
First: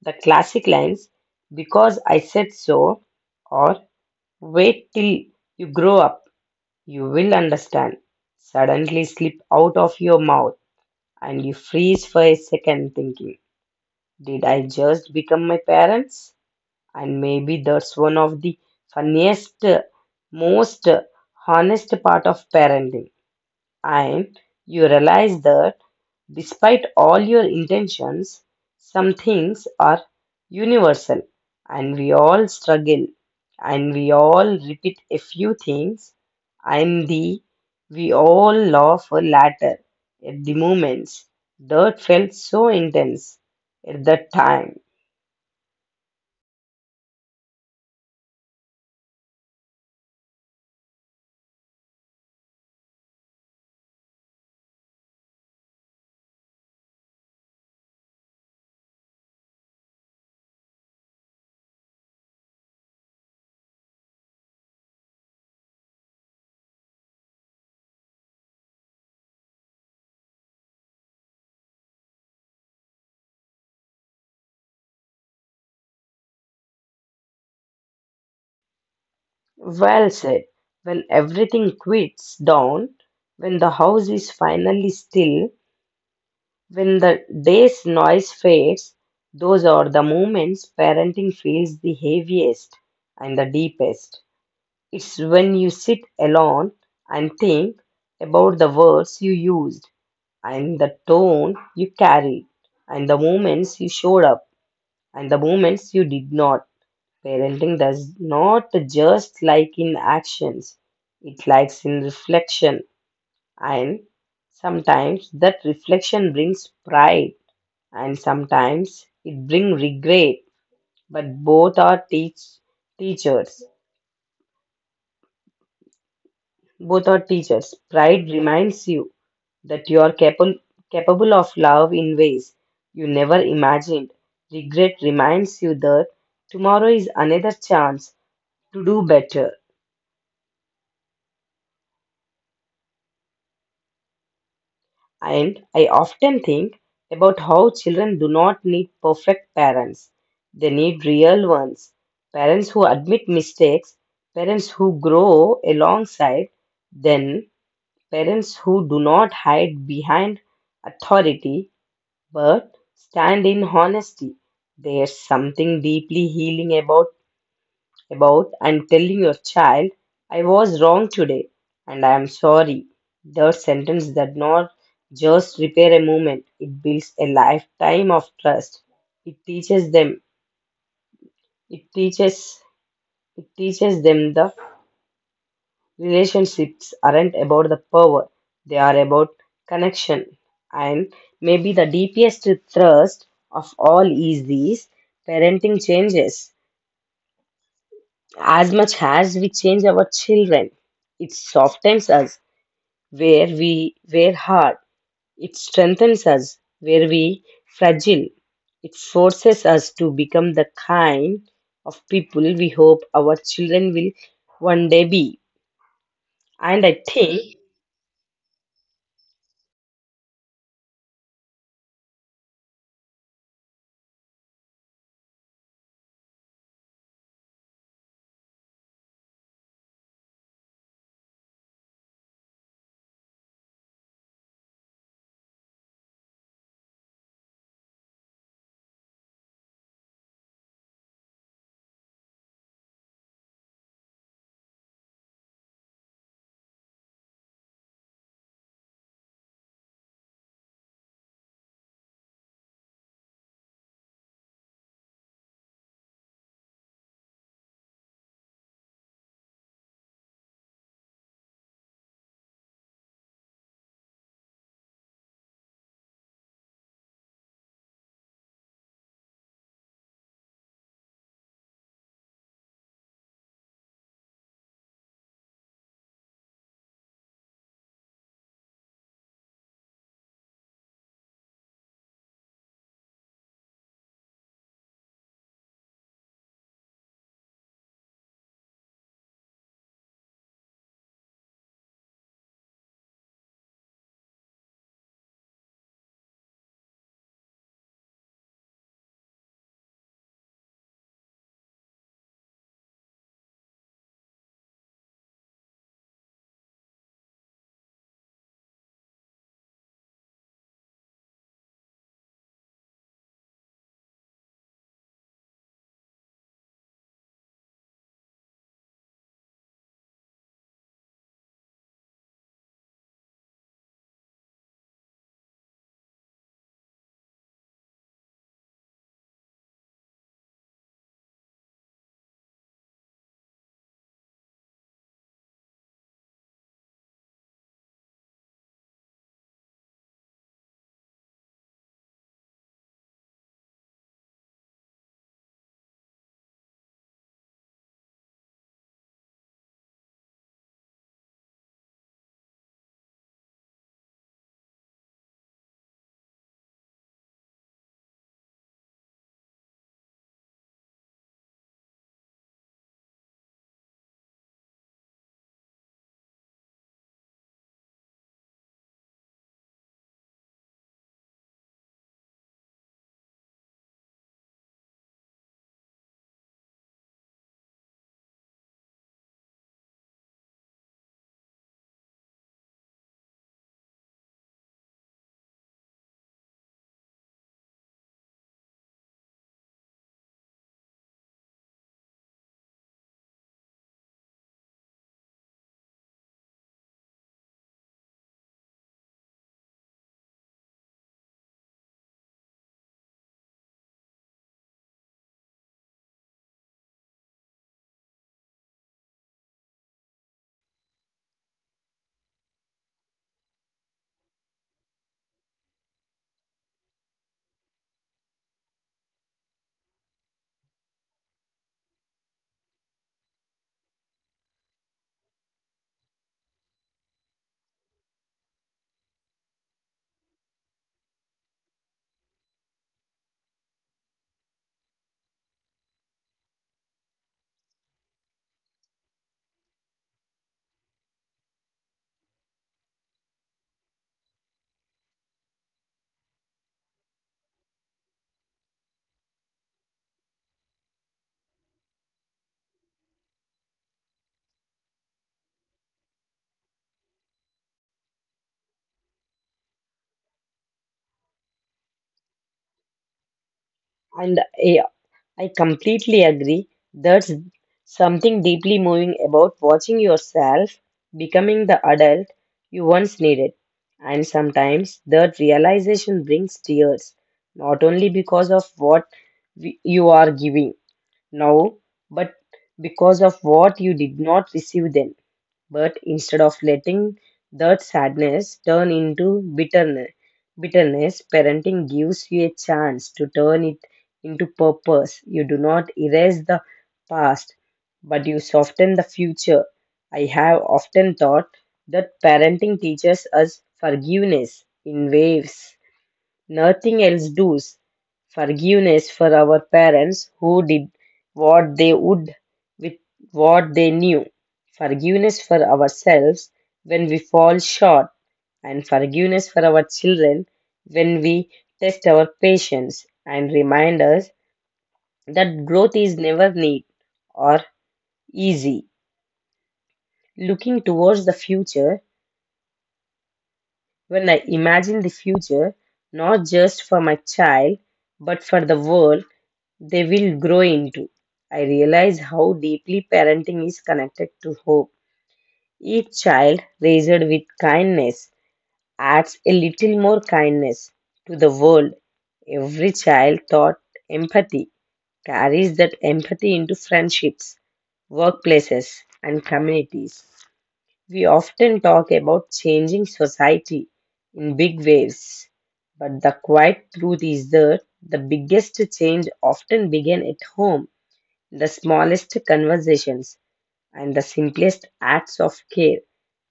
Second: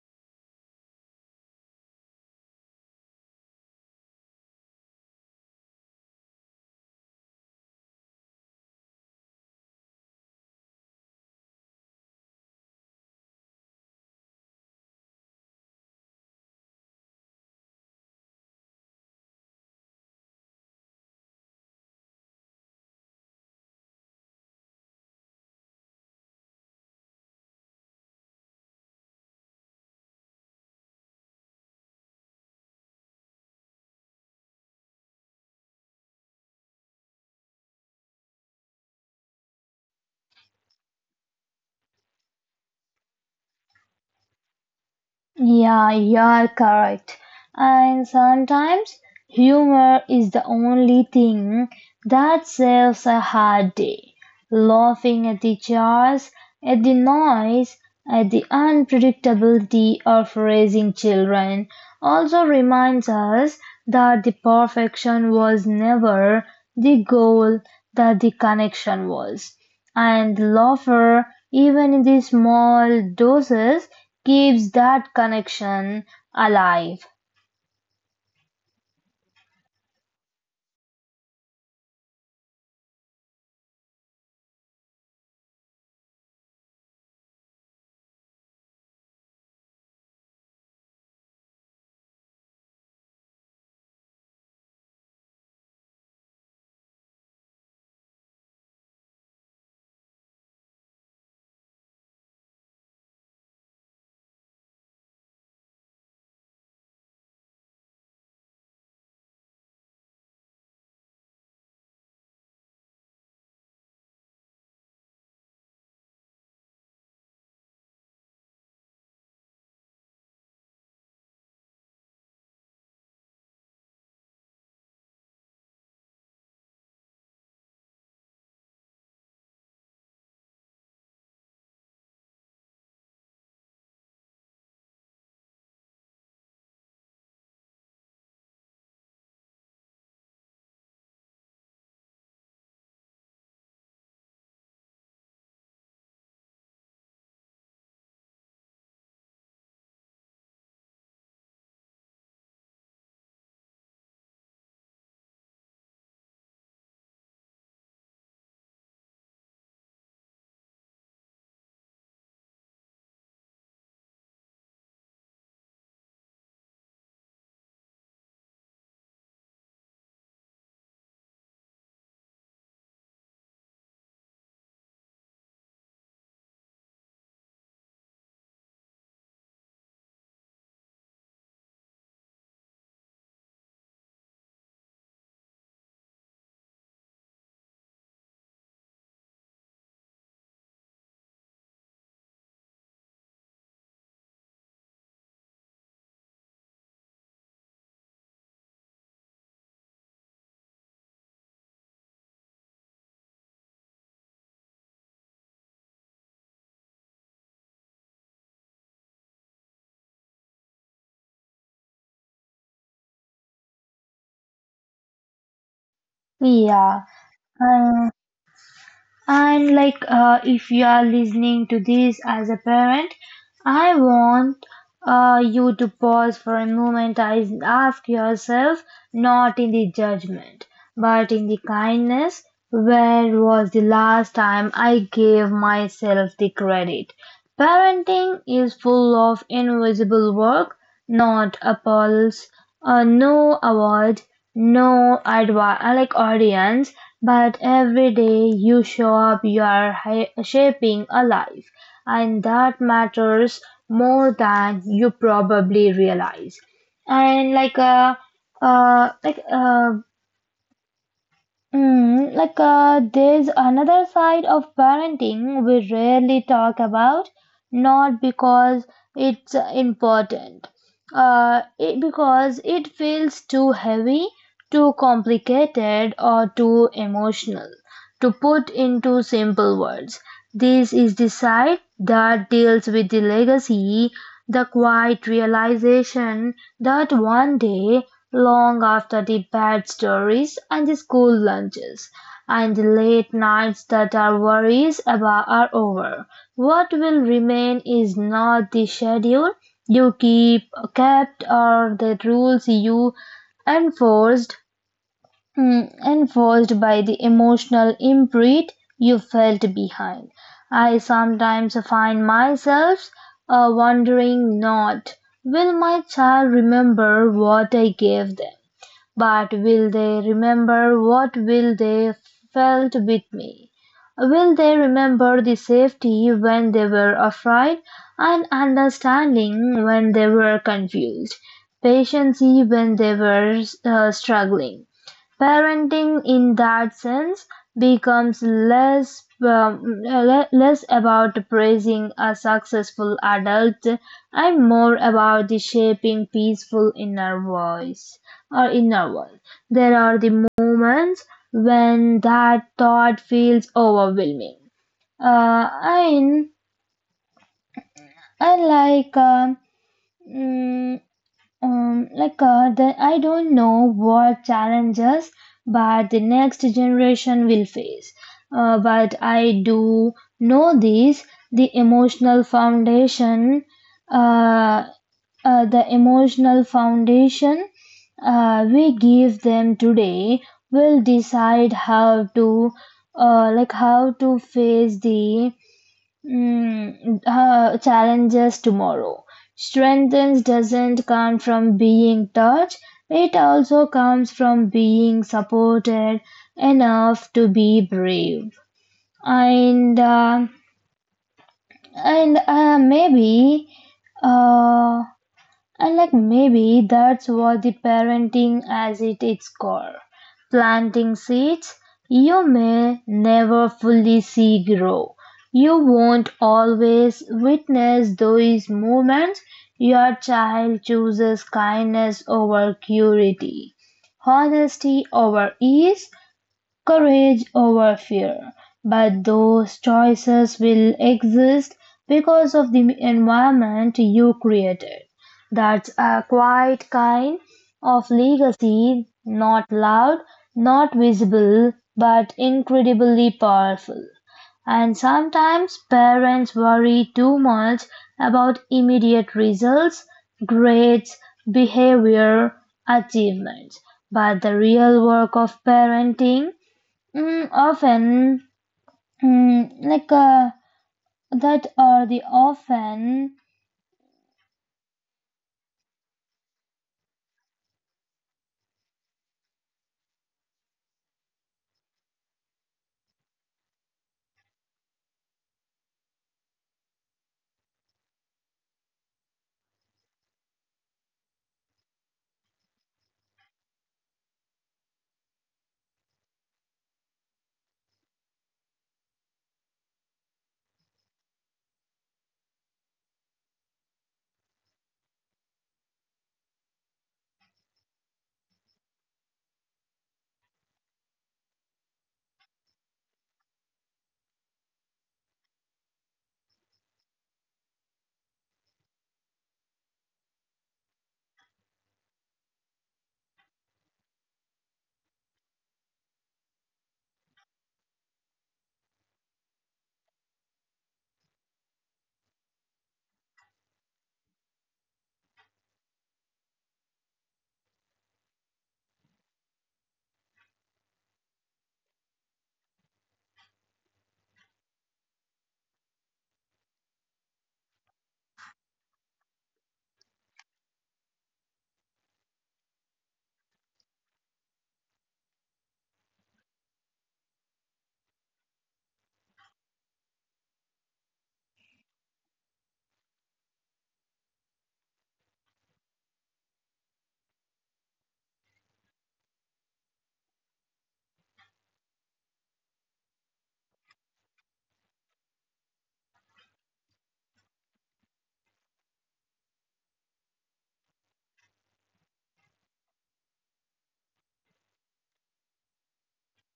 The classic lines, because I said so, or wait till you grow up, you will understand, suddenly slip out of your mouth and you freeze for a second thinking, did I just become my parents? And maybe that's one of the funniest, most honest part of parenting. And you realize that despite all your intentions, some things are universal and we all struggle and we all repeat a few things and the we all laugh later at the moments that felt so intense at that time. Yeah, you're correct. And sometimes humor is the only thing that saves a hard day. Laughing at the jars, at the noise, at the unpredictability of raising children also reminds us that the perfection was never the goal, that the connection was. And the laughter, even in the small doses, keeps that connection alive. Well said. When everything quits down, when the house is finally still, when the day's noise fades, those are the moments parenting feels the heaviest and the deepest. It's when you sit alone and think about the words you used and the tone you carried and the moments you showed up and the moments you did not. Parenting does not just like in actions, it likes in reflection, and sometimes that reflection brings pride, and sometimes it brings regret. But both are teachers. Both are teachers. Pride reminds you that you are capable capable of love in ways you never imagined. Regret reminds you that tomorrow is another chance to do better. And I often think about how children do not need perfect parents. They need real ones. Parents who admit mistakes, parents who grow alongside, then parents who do not hide behind authority but stand in honesty. There's something deeply healing about and telling your child, I was wrong today and I am sorry. That sentence does not just repair a moment, it builds a lifetime of trust. It teaches them, it teaches, it teaches them the relationships aren't about the power, they are about connection. And maybe the deepest thrust of all is these parenting changes. As much as we change our children, it softens us where we were hard. It strengthens us where we fragile. It forces us to become the kind of people we hope our children will one day be. And Yeah, I think, and. And like, if you are listening to this as a parent, I want you to pause for a moment and ask yourself, not in the judgment, but in the kindness, where was the last time I gave myself the credit? Parenting is full of invisible work, not appals no award, no like audience, but every day you show up, you are shaping a life, and that matters more than you probably realize. And uh, like uh, there's another side of parenting we rarely talk about, not because it's important, because it feels too heavy, too complicated, or too emotional. To put into simple words, this is the side that deals with the legacy, the quiet realization that one day, long after the bad stories and the school lunches and the late nights that our worries about are over, what will remain is not the schedule you keep kept or the rules you enforced enforced by the emotional imprint you felt behind. I sometimes find myself wondering not, will my child remember what I gave them? But will they remember what will they felt with me? Will they remember the safety when they were afraid and understanding when they were confused, patience when they were struggling? Parenting in that sense becomes less about praising a successful adult and more about the shaping peaceful inner voice or in novels. There are the moments when that thought feels overwhelming. And I like mm, like that I don't know what challenges but the next generation will face. But I do know this: the emotional foundation uh, uh, the emotional foundation we give them today will decide how to face the challenges tomorrow. Strength doesn't come from being taught, it also comes from being supported enough to be brave. And uh, and uh, maybe uh, and like maybe that's what the parenting as at its core. Planting seeds you may never fully see grow. You won't always witness those moments your child chooses kindness over curiosity, honesty over ease, courage over fear. But those choices will exist because of the environment you created. That's a quiet kind of legacy, not loud, not visible, but incredibly powerful. And sometimes parents worry too much about immediate results, grades, behavior, achievements. But the real work of parenting, Mm, often, mm, like that are the often, and I I completely agree. There's something deeply moving about watching yourself becoming the adult you once needed. And sometimes that realization brings tears, not only because of what you are giving now, but because of what you did not receive then. But instead of letting that sadness turn into bitterness, parenting gives you a chance to turn it into purpose. You do not erase the past, but you soften the future. I have often thought that parenting teaches us forgiveness in waves. Nothing else does. Forgiveness for our parents who did what they would with what they knew. Forgiveness for ourselves when we fall short. And forgiveness for our children when we test our patience and remind us that growth is never neat or easy. Looking towards the future, when I imagine the future, not just for my child, but for the world they will grow into. I realize how deeply parenting is connected to hope. Each child raised with kindness adds a little more kindness to the world. Every child taught empathy carries that empathy into friendships, workplaces, and communities. We often talk about changing society in big waves, but the quiet truth is that the biggest change often begins at home, the smallest conversations and the simplest acts of care.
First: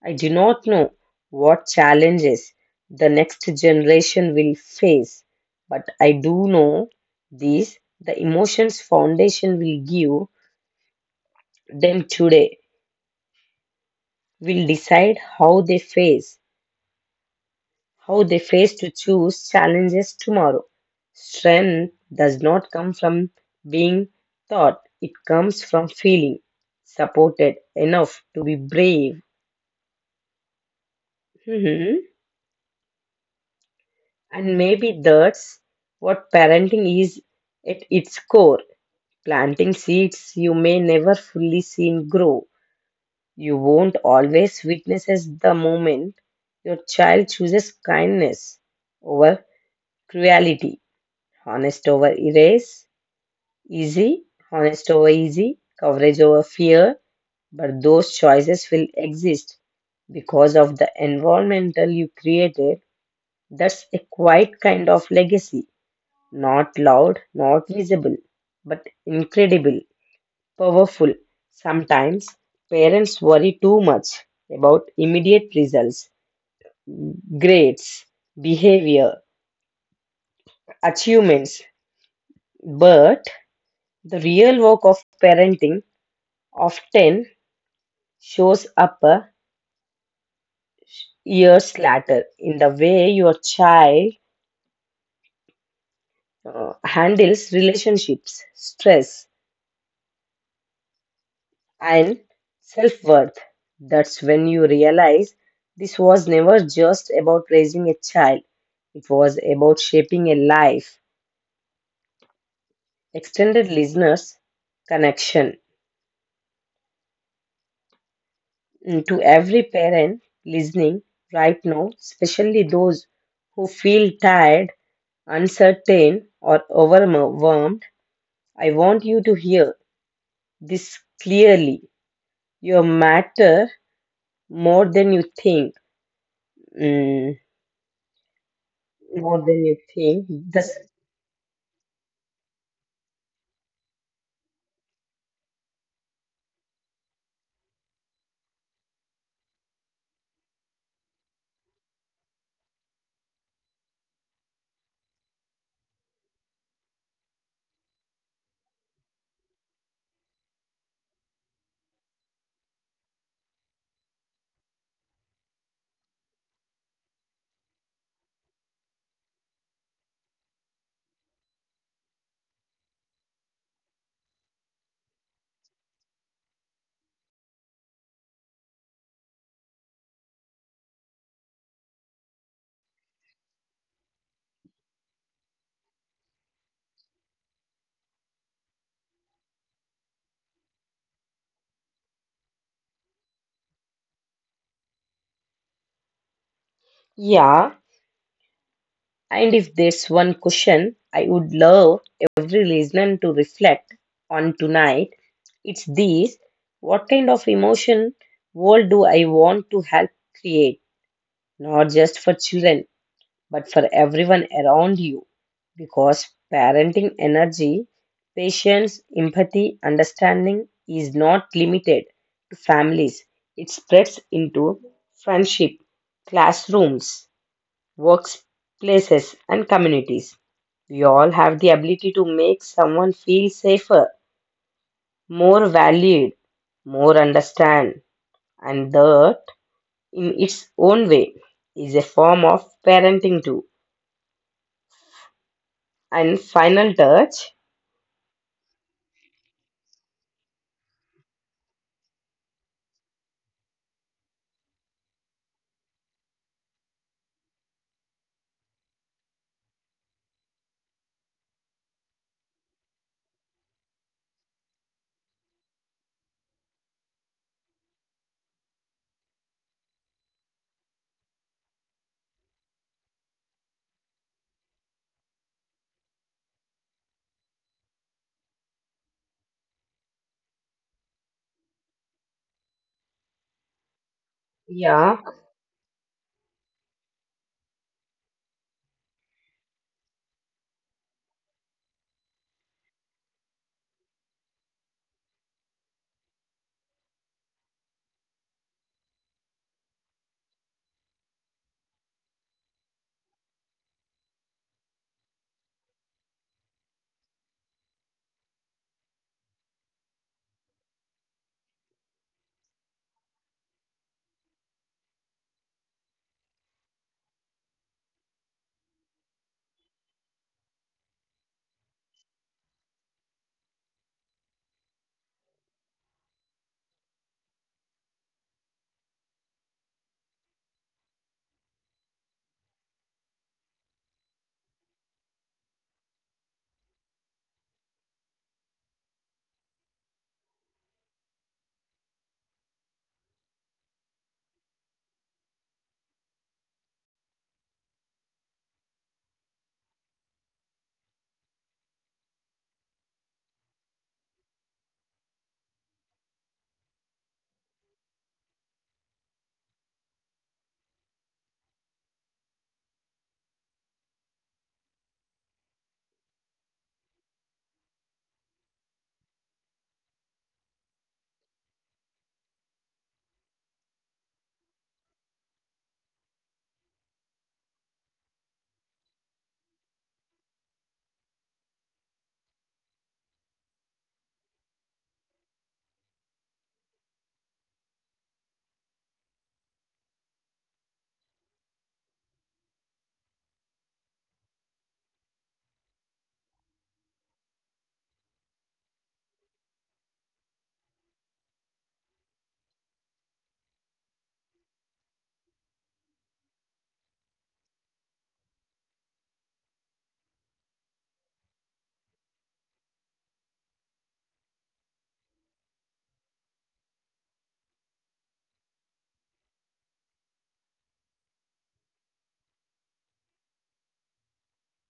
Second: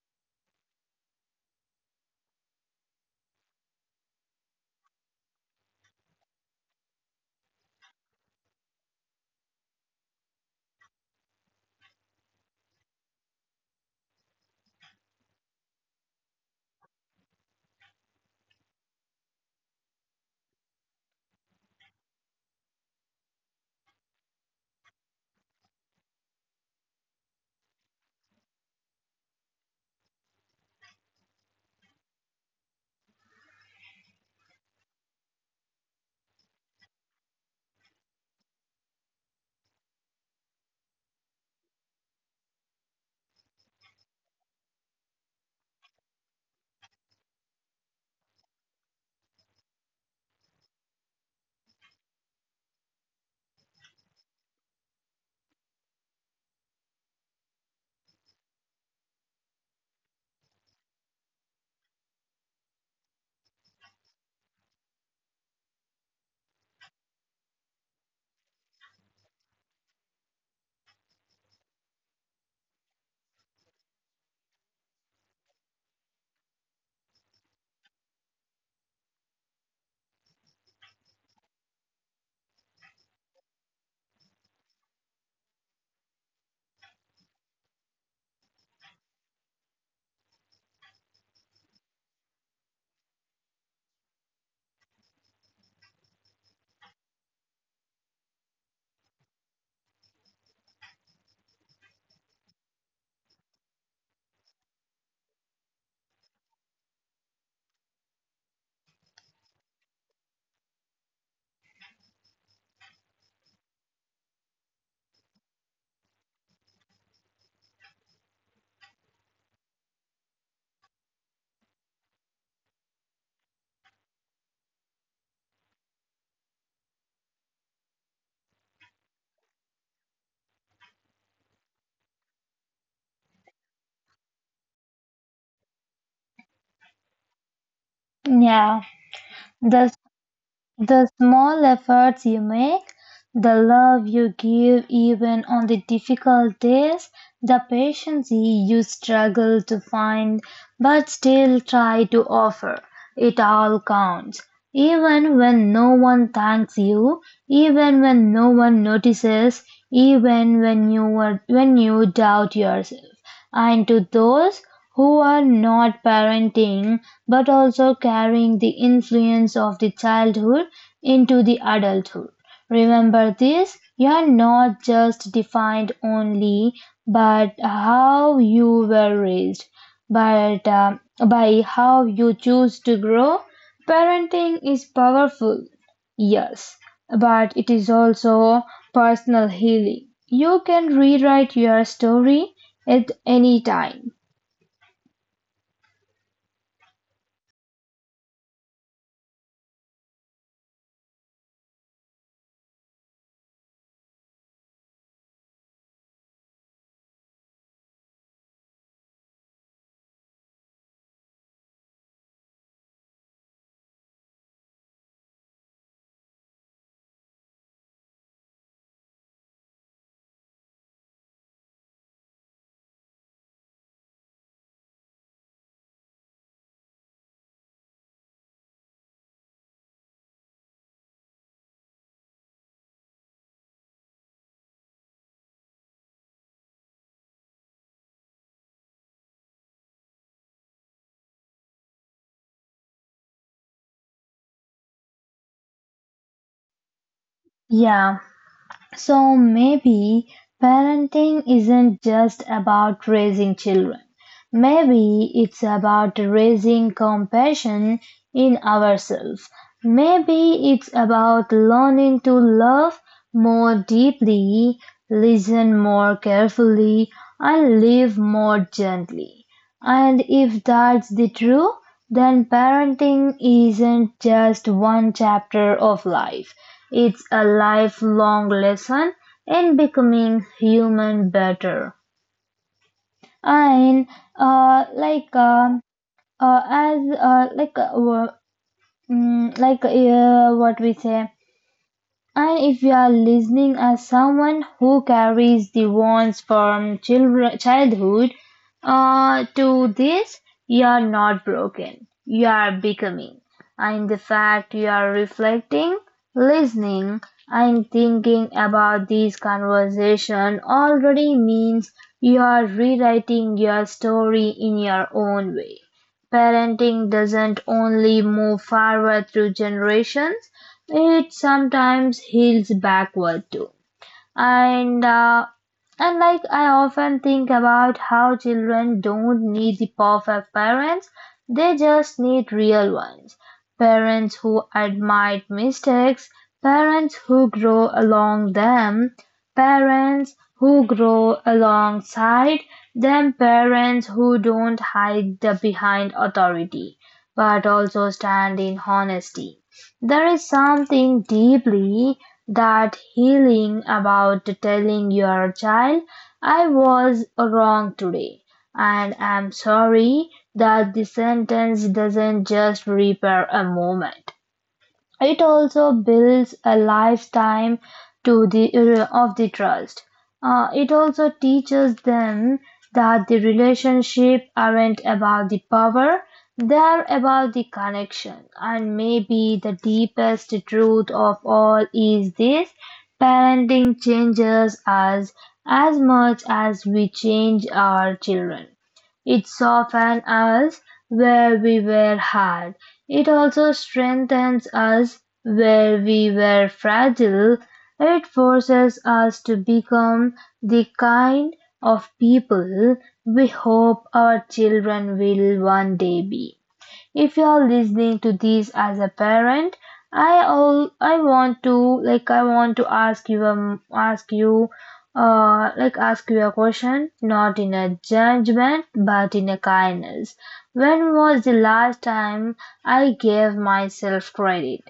I do not know what challenges the next generation will face, but I do know these the emotions foundation will give them today will decide how they face to choose challenges tomorrow. Strength does not come from being taught, it comes from feeling supported enough to be brave. Mhm. And maybe that's what parenting is at its core, planting seeds you may never fully see grow. You won't always witness the moment your child chooses kindness over cruelty, honest over erase Easy, honest over easy, coverage over fear, but those choices will exist because of the environmental you created. That's a quiet kind of legacy. Not loud, not visible, but incredible, powerful. Sometimes parents worry too much about immediate results, grades, behavior, achievements, but the real work of parenting often shows up years later in the way your child handles relationships, stress, and self worth. That's when you realize this was never just about raising a child, it was about shaping a life. Extended listeners connection to every parent listening right now, especially those who feel tired, uncertain, or overwhelmed. I want you to hear this clearly. You matter more than you think. Mm, yeah, more than you the think. That's, the small efforts you make, the love you give even on the difficult days, the patience you struggle to find but still try to offer, it all counts. Even when no one thanks you, even when no one notices, even when when you doubt yourself. And to those who are not parenting but also carrying the influence of the childhood into the adulthood. Remember this, you are not just defined only by how you were raised, but by how you choose to grow. Parenting is powerful, yes, but it is also personal healing. You can rewrite your story at any time. yeah. And if there's one question I would love every listener to reflect on tonight, it's this: what kind of emotion world do I want to help create? Not just for children, but for everyone around you because parenting energy, patience, empathy, understanding is not limited to families. It spreads into friendship, classrooms, workplaces, and communities. We all have the ability to make someone feel safer, more valued, more understand, and that in its own way is a form of parenting too. And final touch. Yeah, so maybe parenting isn't just about raising children. Maybe it's about raising compassion in ourselves. Maybe it's about learning to love more deeply, listen more carefully, and live more gently. And if that's the truth, then parenting isn't just one chapter of life. It's a lifelong lesson in becoming human better. And Yeah, like as like wo- mm, like what we say, and if you are listening as someone who carries the wounds from childhood to this, you are not broken. You are becoming. And the fact you are reflecting, listening, and thinking about this conversation already means you are rewriting your story in your own way. Parenting doesn't only move forward through generations, it sometimes heals backward too. And uh, and I often think about how children don't need the perfect parents, they just need real ones. Parents who admit mistakes, parents who grow along them, parents who grow alongside them, parents who don't hide the behind authority, but also stand in honesty. There is something deeply that healing about telling your child, I was wrong today, and I'm sorry, that the sentence doesn't just repair a moment. It also builds a lifetime to the of the trust. It also teaches them that the relationship aren't about the power, they're about the connection. And maybe the deepest truth of all is this: parenting changes us as much as we change our children. It softens us where we were hard; it also strengthens us where we were fragile; it forces us to become the kind of people we hope our children will one day be. If you're listening to this as a parent, I all I want to I want to ask you a question, not in a judgment but in a kindness. When was the last time I gave myself credit?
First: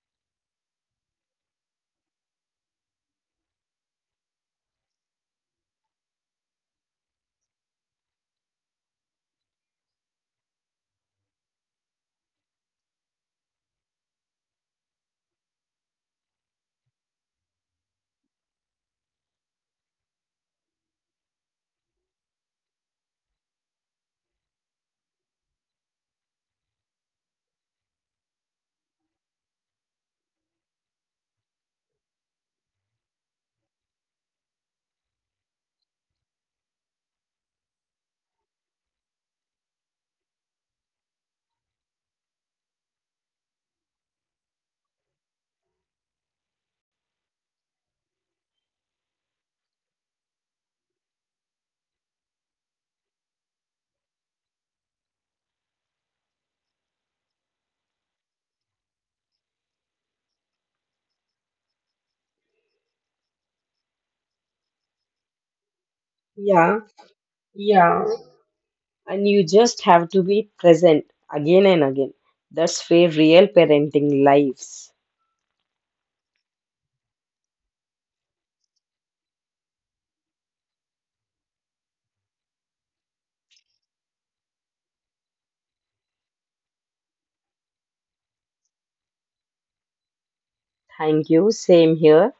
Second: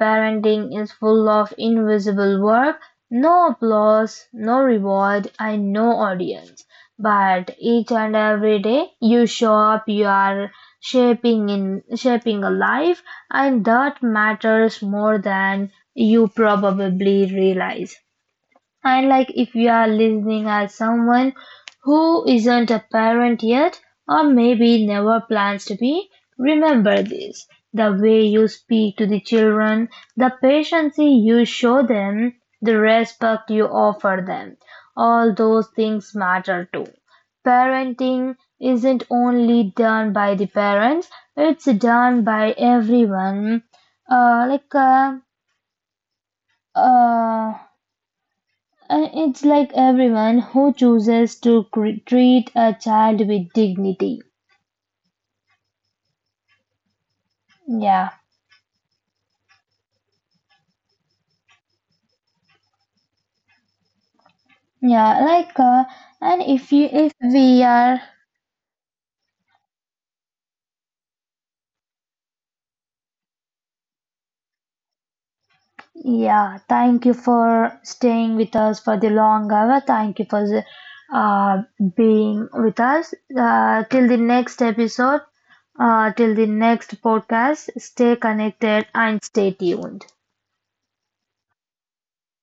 Parenting is full of invisible work, no applause, no reward, and no audience, but each and every day you show up you are shaping a life, and that matters more than you probably realize. And like if you are listening as someone who isn't a parent yet or maybe never plans to be, remember this. The way you speak to the children, the patience you show them, the respect you offer them, all those things matter too. Parenting isn't only done by the parents, it's done by everyone. Uh, like, uh, uh, it's like everyone who chooses to treat a child with dignity. Yeah, yeah. Like, and if yeah, you, If we are, yeah. And you just have to be present again and again. That's where real parenting lives. yeah. Thank you for staying with us for the long hour. Thank you for uh, being with us. Till the next episode. Till the next podcast. Stay connected and stay tuned. Thank you. Same here.